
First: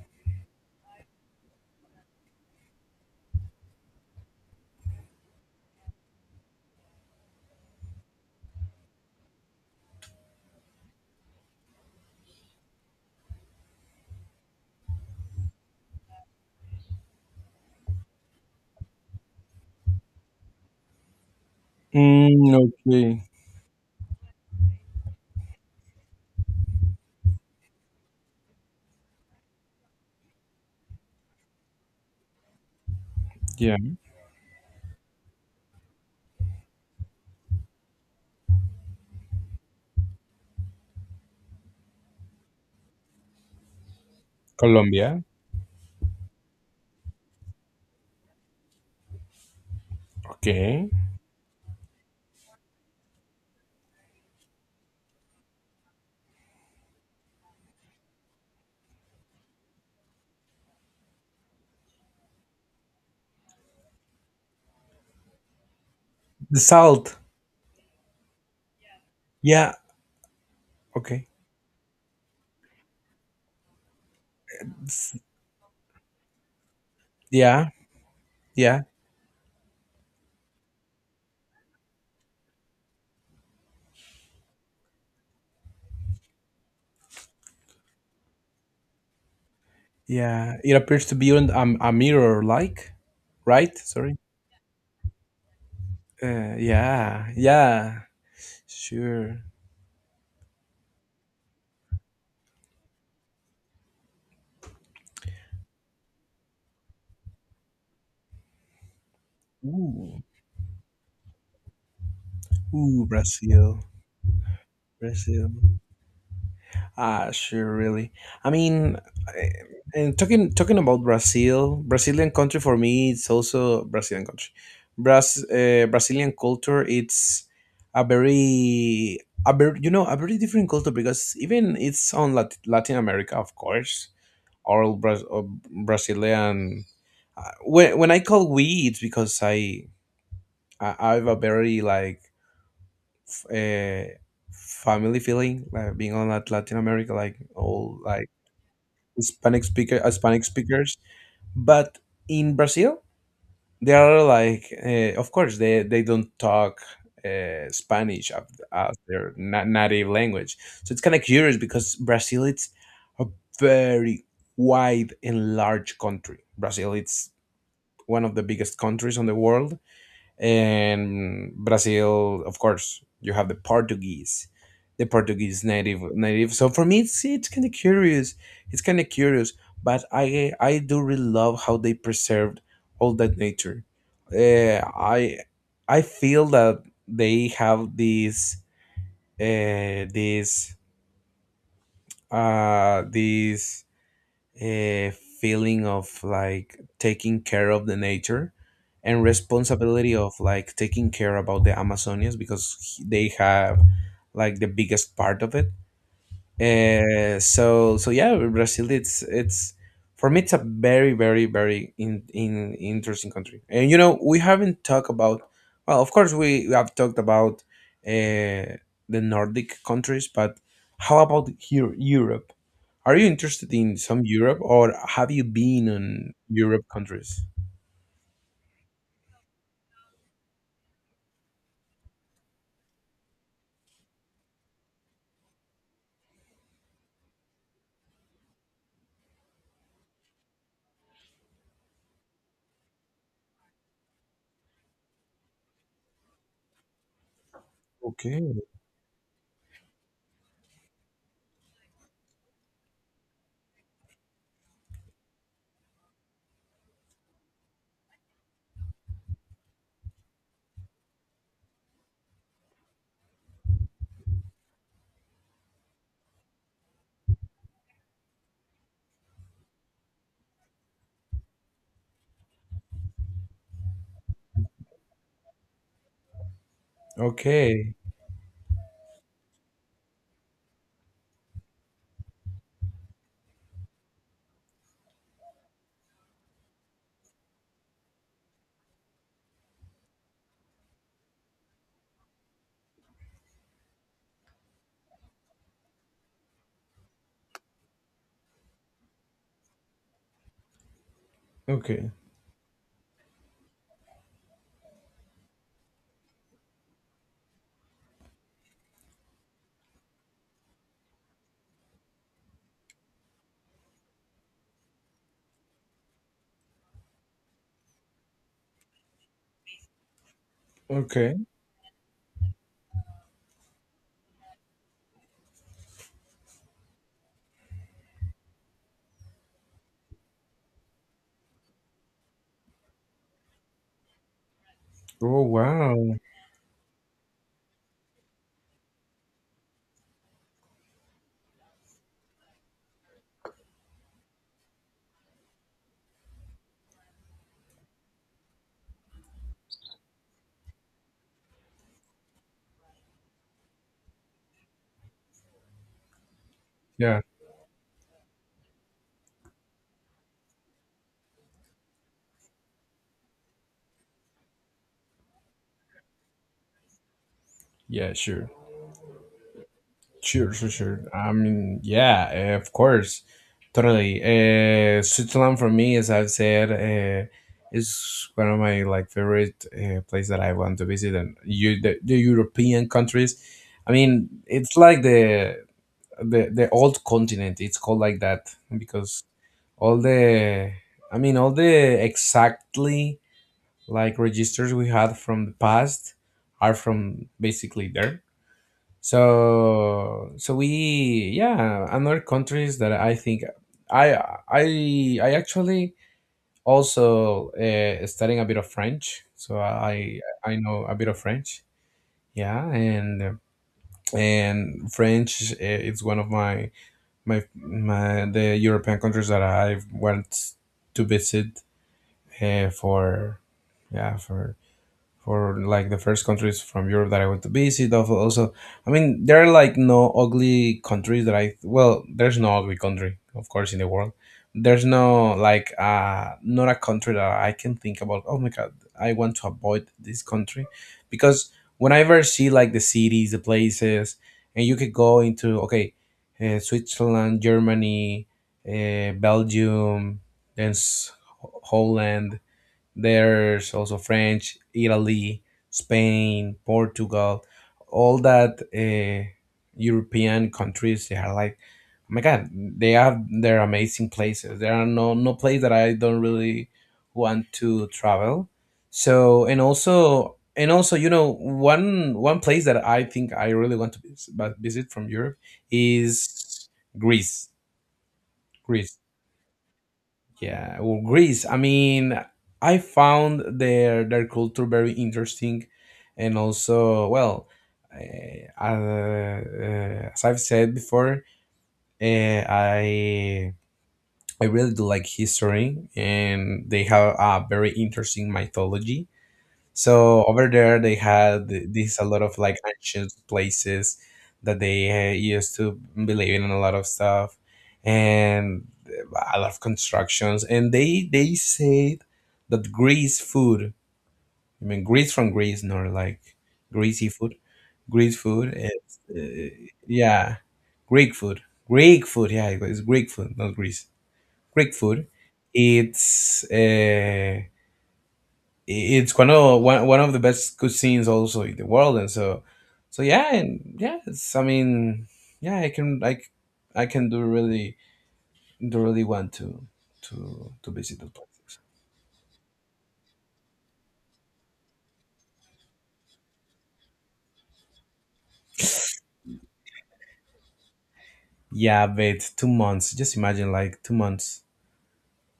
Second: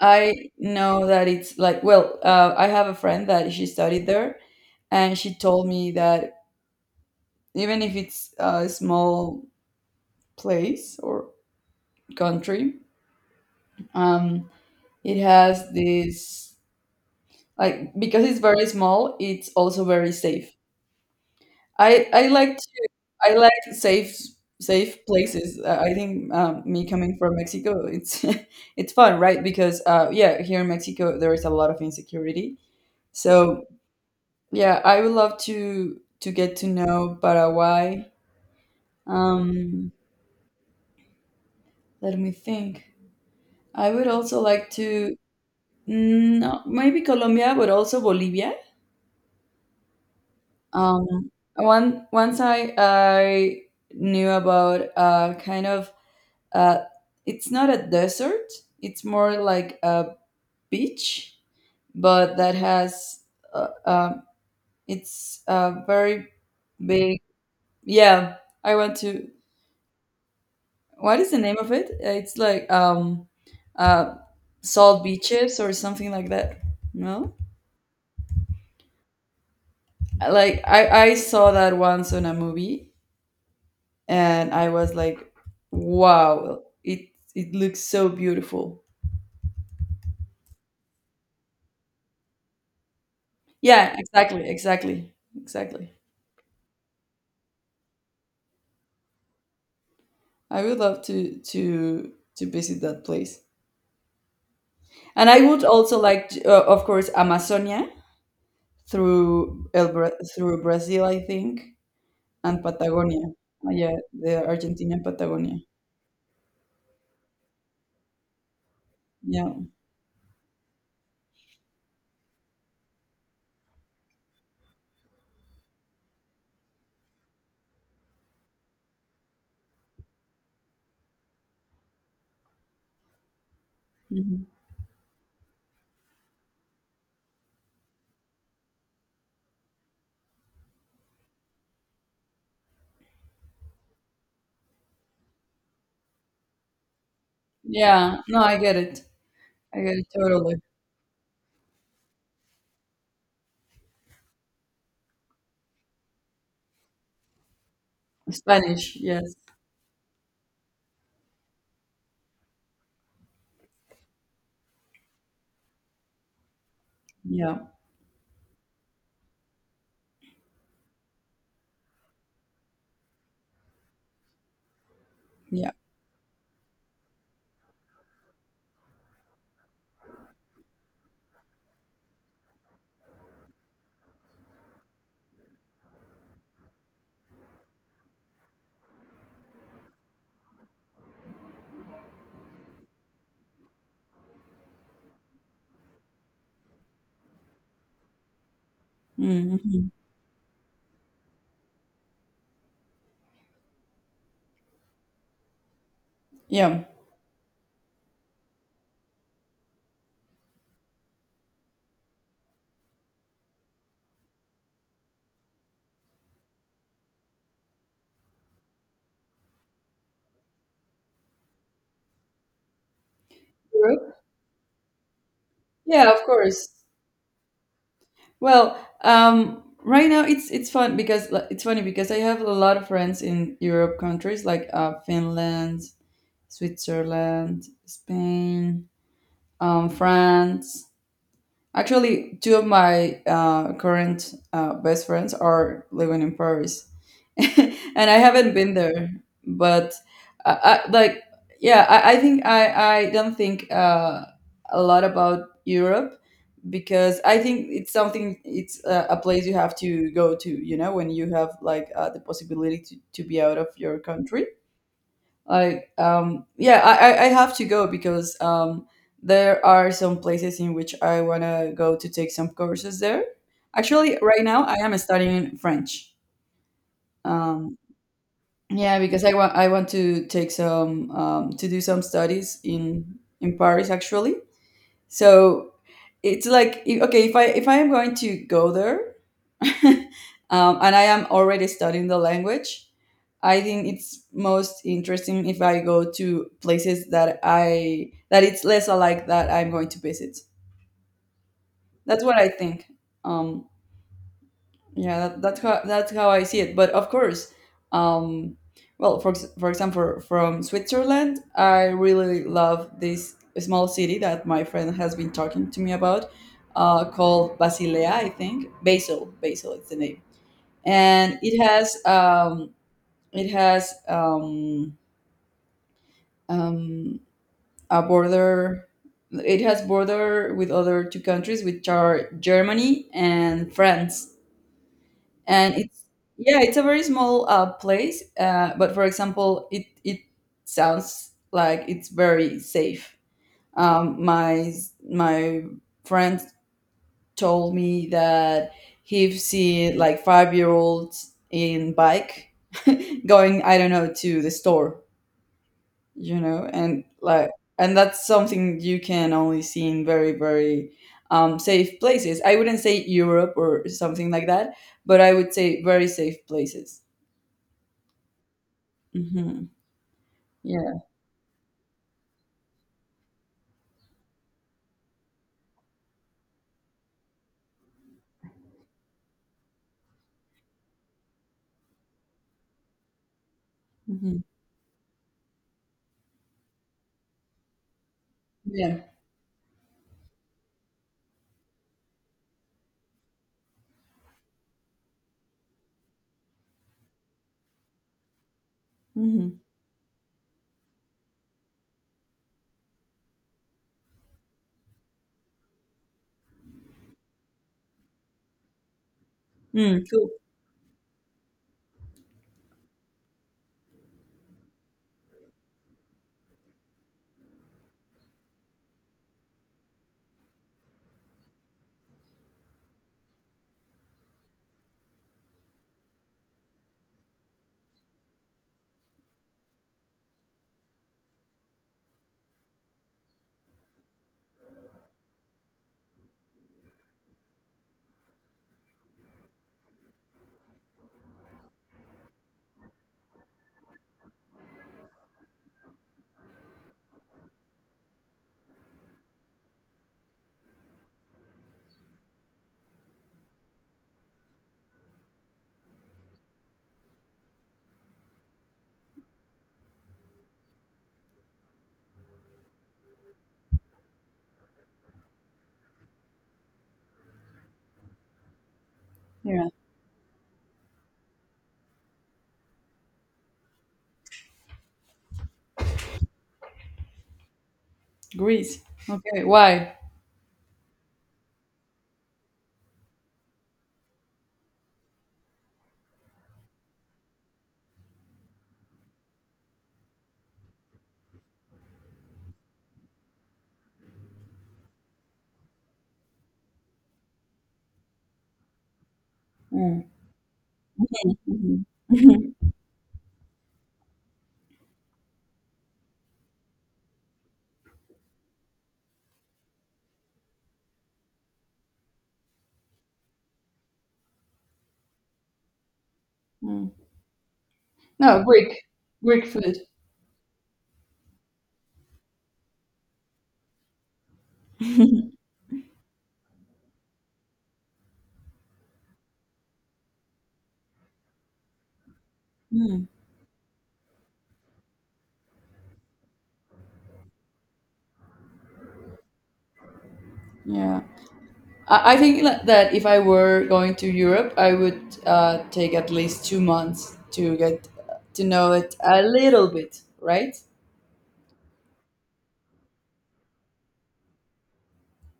I know that it's like, well, I have a friend that she studied there, and she told me that even if it's a small place or country, um, it has this like, because it's very small, it's also very safe. I I
Mm,
like to,
okay.
I like safe places. I think me coming from Mexico, it's it's fun, right? Because yeah, here in Mexico there is a lot of insecurity, so...
Yeah.
Yeah, I would love to get to know Paraguay. Um, Let me think. I would also like to,
Colombia.
no, maybe Colombia, but also Bolivia.
Okay.
Um, one Once I knew about kind of... uh it's not a desert, it's more like a beach, but that has uh, uh, it's a very
The salt.
big, yeah. I want to...
Yeah.
What
Okay.
is the name of it? It's like uh salt
S-,
beaches or something like that. No?
yeah. Yeah.
Like I saw that once on a movie and I was like, wow, it looks so beautiful.
Yeah. It appears to be on a mirror, like, right?
Yeah,
Sorry.
exactly, exactly. Exactly.
Yeah. Yeah. Sure.
I would love to visit that place. And I would also like to, of course Amazonia through
Ooh.
through Brazil, I think, and
Ooh.
Patagonia.
Brazil.
Yeah, the Argentina and
Brazil.
Patagonia.
Ah, sure, really. I mean, eh,
Yeah.
and talking about Brazil, Brazilian country for me, it's also Brazilian country. Brazilian culture, it's a very, a very, you know, a very different culture, because even it's on Latin America, of course,
Mhm.
or, Brazilian. When I call we, it's because I have a very like f- uh, family feeling, like being on Latin America, like all
Yeah.
like
No, I get it.
Hispanic
I get
speaker,
it
Hispanic
totally.
speakers. But in Brazil, they are like, of course, they don't talk Spanish as
Spanish, yes.
their native language. So it's kind of curious, because Brazil it's a very wide and large country. Brazil it's
Yeah.
one of the biggest countries on the world, and Brazil, of course, you have the Portuguese
Yeah.
native. So for me, it's kind of curious. It's kind of curious, but I do really love how they preserved all that nature. Uh, I I feel that they have uh, these these a feeling of like taking care of the nature and
Mhm.
responsibility of like taking care about the Amazonians, because they have like the biggest part of it.
Yeah.
So so yeah, Brazil. It's for me, it's a very very very in interesting country. And you know, we haven't talked about. Well, of course, we have talked about uh, the Nordic countries, but how about here Europe? Are you interested in
Europe?
some Europe, or have you been
Yeah, of
on
course.
Europe countries?
Well, right now it's fun because, like, it's funny because I have a lot of friends in Europe countries like Finland, Switzerland, Spain, France. Actually, two of my current best friends are living in Paris. And I haven't
Okay,
been there, but I, I like yeah, I think I don't think a lot about Europe, because I think it's something, it's a place you have to go to, when you have like the possibility to be out of your country. Like, yeah, I have to go because there are some places in which I wanna go to take some courses there. Actually, right now I am studying French. Um,
okay,
yeah, because I want to take some to do some studies in Paris actually. So it's like, okay, if I am going to go there, and I am already studying the language, I think it's most interesting if I go to places that it's less alike that I'm going to visit.
okay,
That's what I think. Um, yeah, that's how that's how I see it. But of course, um well, for example, from Switzerland, I really love this small city that my friend has been talking to me about, called Basilea, I think Basel is the name.
okay.
And it has um a border. It has border with other two countries, which are Germany and France.
Oh,
And it's
wow!
yeah, it's a very small place, but for example it sounds like it's very safe. um, my my friend told me that he have seen like 5 year olds in bike going, I don't know, to the store, and
Yeah,
like... And that's something you can only see in very, very safe places. I wouldn't say Europe or something like that, but I would say very safe places.
yeah, sure.
Mm-hmm.
Sure, sure,
Yeah.
sure. I mean, yeah, of course, totally. Switzerland for me, as I've said, is one of my like favorite place that I want to visit, and you the European countries. I mean,
Mm-hmm.
it's like the old continent. It's called like that
Yeah.
because all the, I mean, all the exactly like registers we had from the past are from basically there.
Mm-hmm.
So so we yeah another countries that I think I I actually also studying a bit of French. So
Mm, cool.
I know a bit of French. Yeah, and French, it's one of my the European countries that I went to visit for yeah for like the first countries from Europe that I went to visit. Of Also, I mean, there are like no ugly countries that I, well, there's no ugly country, of course, in the world. There's no like, not a country that I can think about, oh my God, I want to avoid this country. Because whenever I see like the cities, the places, and you could go into, okay, Switzerland, Germany, Belgium, then Holland, there's also French, Italy, Spain, Portugal, all that European countries. They are like, oh my God, they have their amazing places. There are no no place that I don't really want to travel. So and
Yeah.
also, and also, you know, one one place that I think I really want to vis- but visit from Europe is Greece.
Greece.
Greece.
Okay. Why?
Yeah, well, Greece. I mean, I found their culture very interesting, and also, well, as I've said before, uh, I I really do like history, and they have a very interesting mythology.
Mm.
So over there, they had these a lot of
Mhm.
like ancient places that they used to believe in and a lot of stuff and a lot of constructions. And they said that Greece food, I mean Greece from Greece, not like
Mm.
greasy food. Greek
No,
food
Greek.
is
Greek food.
yeah, Greek food. Greek food, yeah, it's Greek food, not Greece. Greek food. It's uh, it's one of one of the best cuisines also in the world. And so so
Mm.
yeah, and yeah, it's, I mean, yeah, I can, like, I can, do really, do really want to to visit
Yeah.
those places.
I think that if I were going to Europe, I would take at least 2 months to get to know it a little bit, right?
Yeah, wait, 2 months, just imagine, like, 2 months.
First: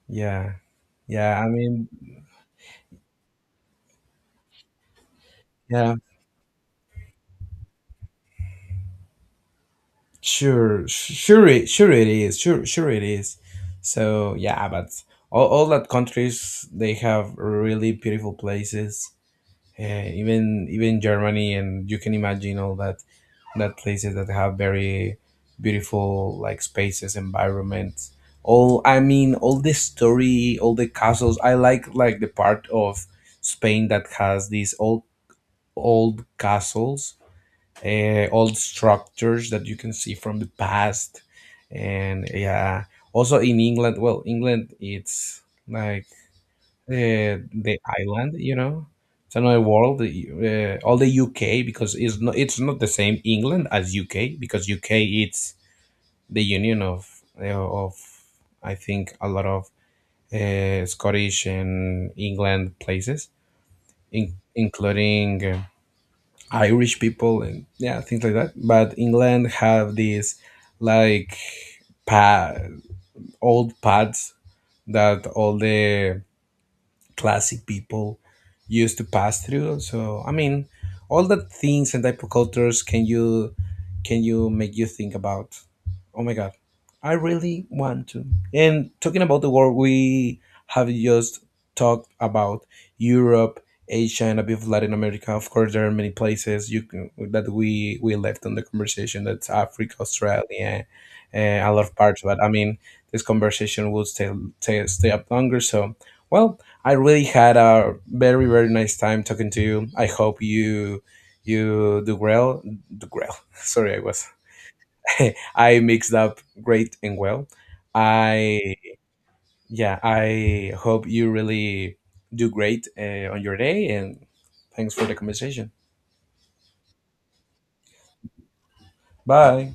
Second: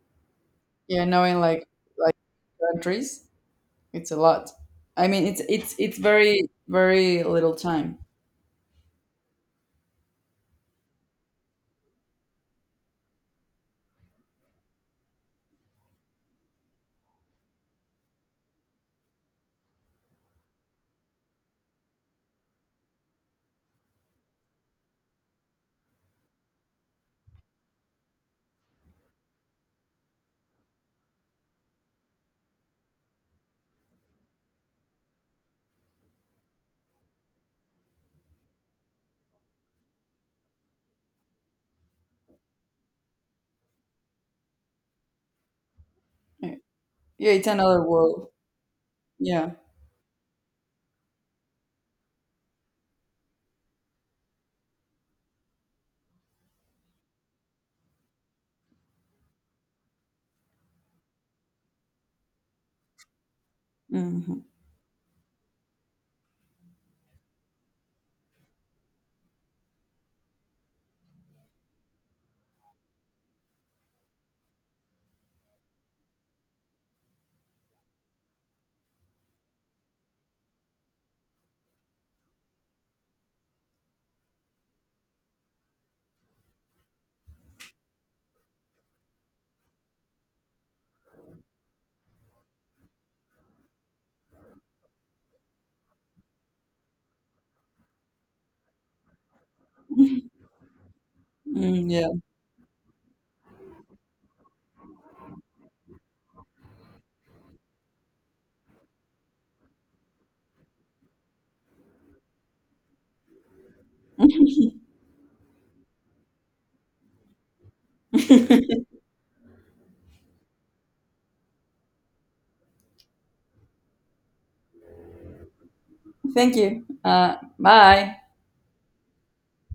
Yeah.
Yeah, knowing
Yeah, I
like
mean,
like countries, it's a lot. I mean, it's it's
yeah,
it's very very little time.
sure, sure it, sure it is, sure, sure it is. So yeah, but all that countries, they have really beautiful places, even even Germany, and you can imagine all that that places that have very beautiful like spaces, environments. All, I mean, all the story, all the castles. I like the part of Spain that has these old castles, old structures that you can see from the past, and yeah. Also in England, well, England it's like
Yeah, yeah,
uh,
it's
the
another world.
island, you know, it's
Yeah.
another world. All the UK, because it's not, it's not the same England as UK, because UK, it's the union of of I think a lot of Scottish and England places, in,
Mhm.
including Irish people and yeah things like that. But England have these like pa- old paths that all the classic people used to pass through. So I mean, all the things and type of cultures can you make you think about? Oh my god, I really want to. And talking about the world, we have just talked about Europe, Asia, and a bit of Latin America. Of course, there are many places you can, that we left on the conversation. That's Africa, Australia, and a lot
Mm,
of
yeah.
parts. But I mean, this conversation will stay stay up longer. So, well, I really had a very very nice time talking to you. I hope you you do well. Do well. Sorry, I was I mixed up great and well. I, yeah. I hope you really do great on your day, and thanks for the conversation.
Thank you. Bye.
Bye.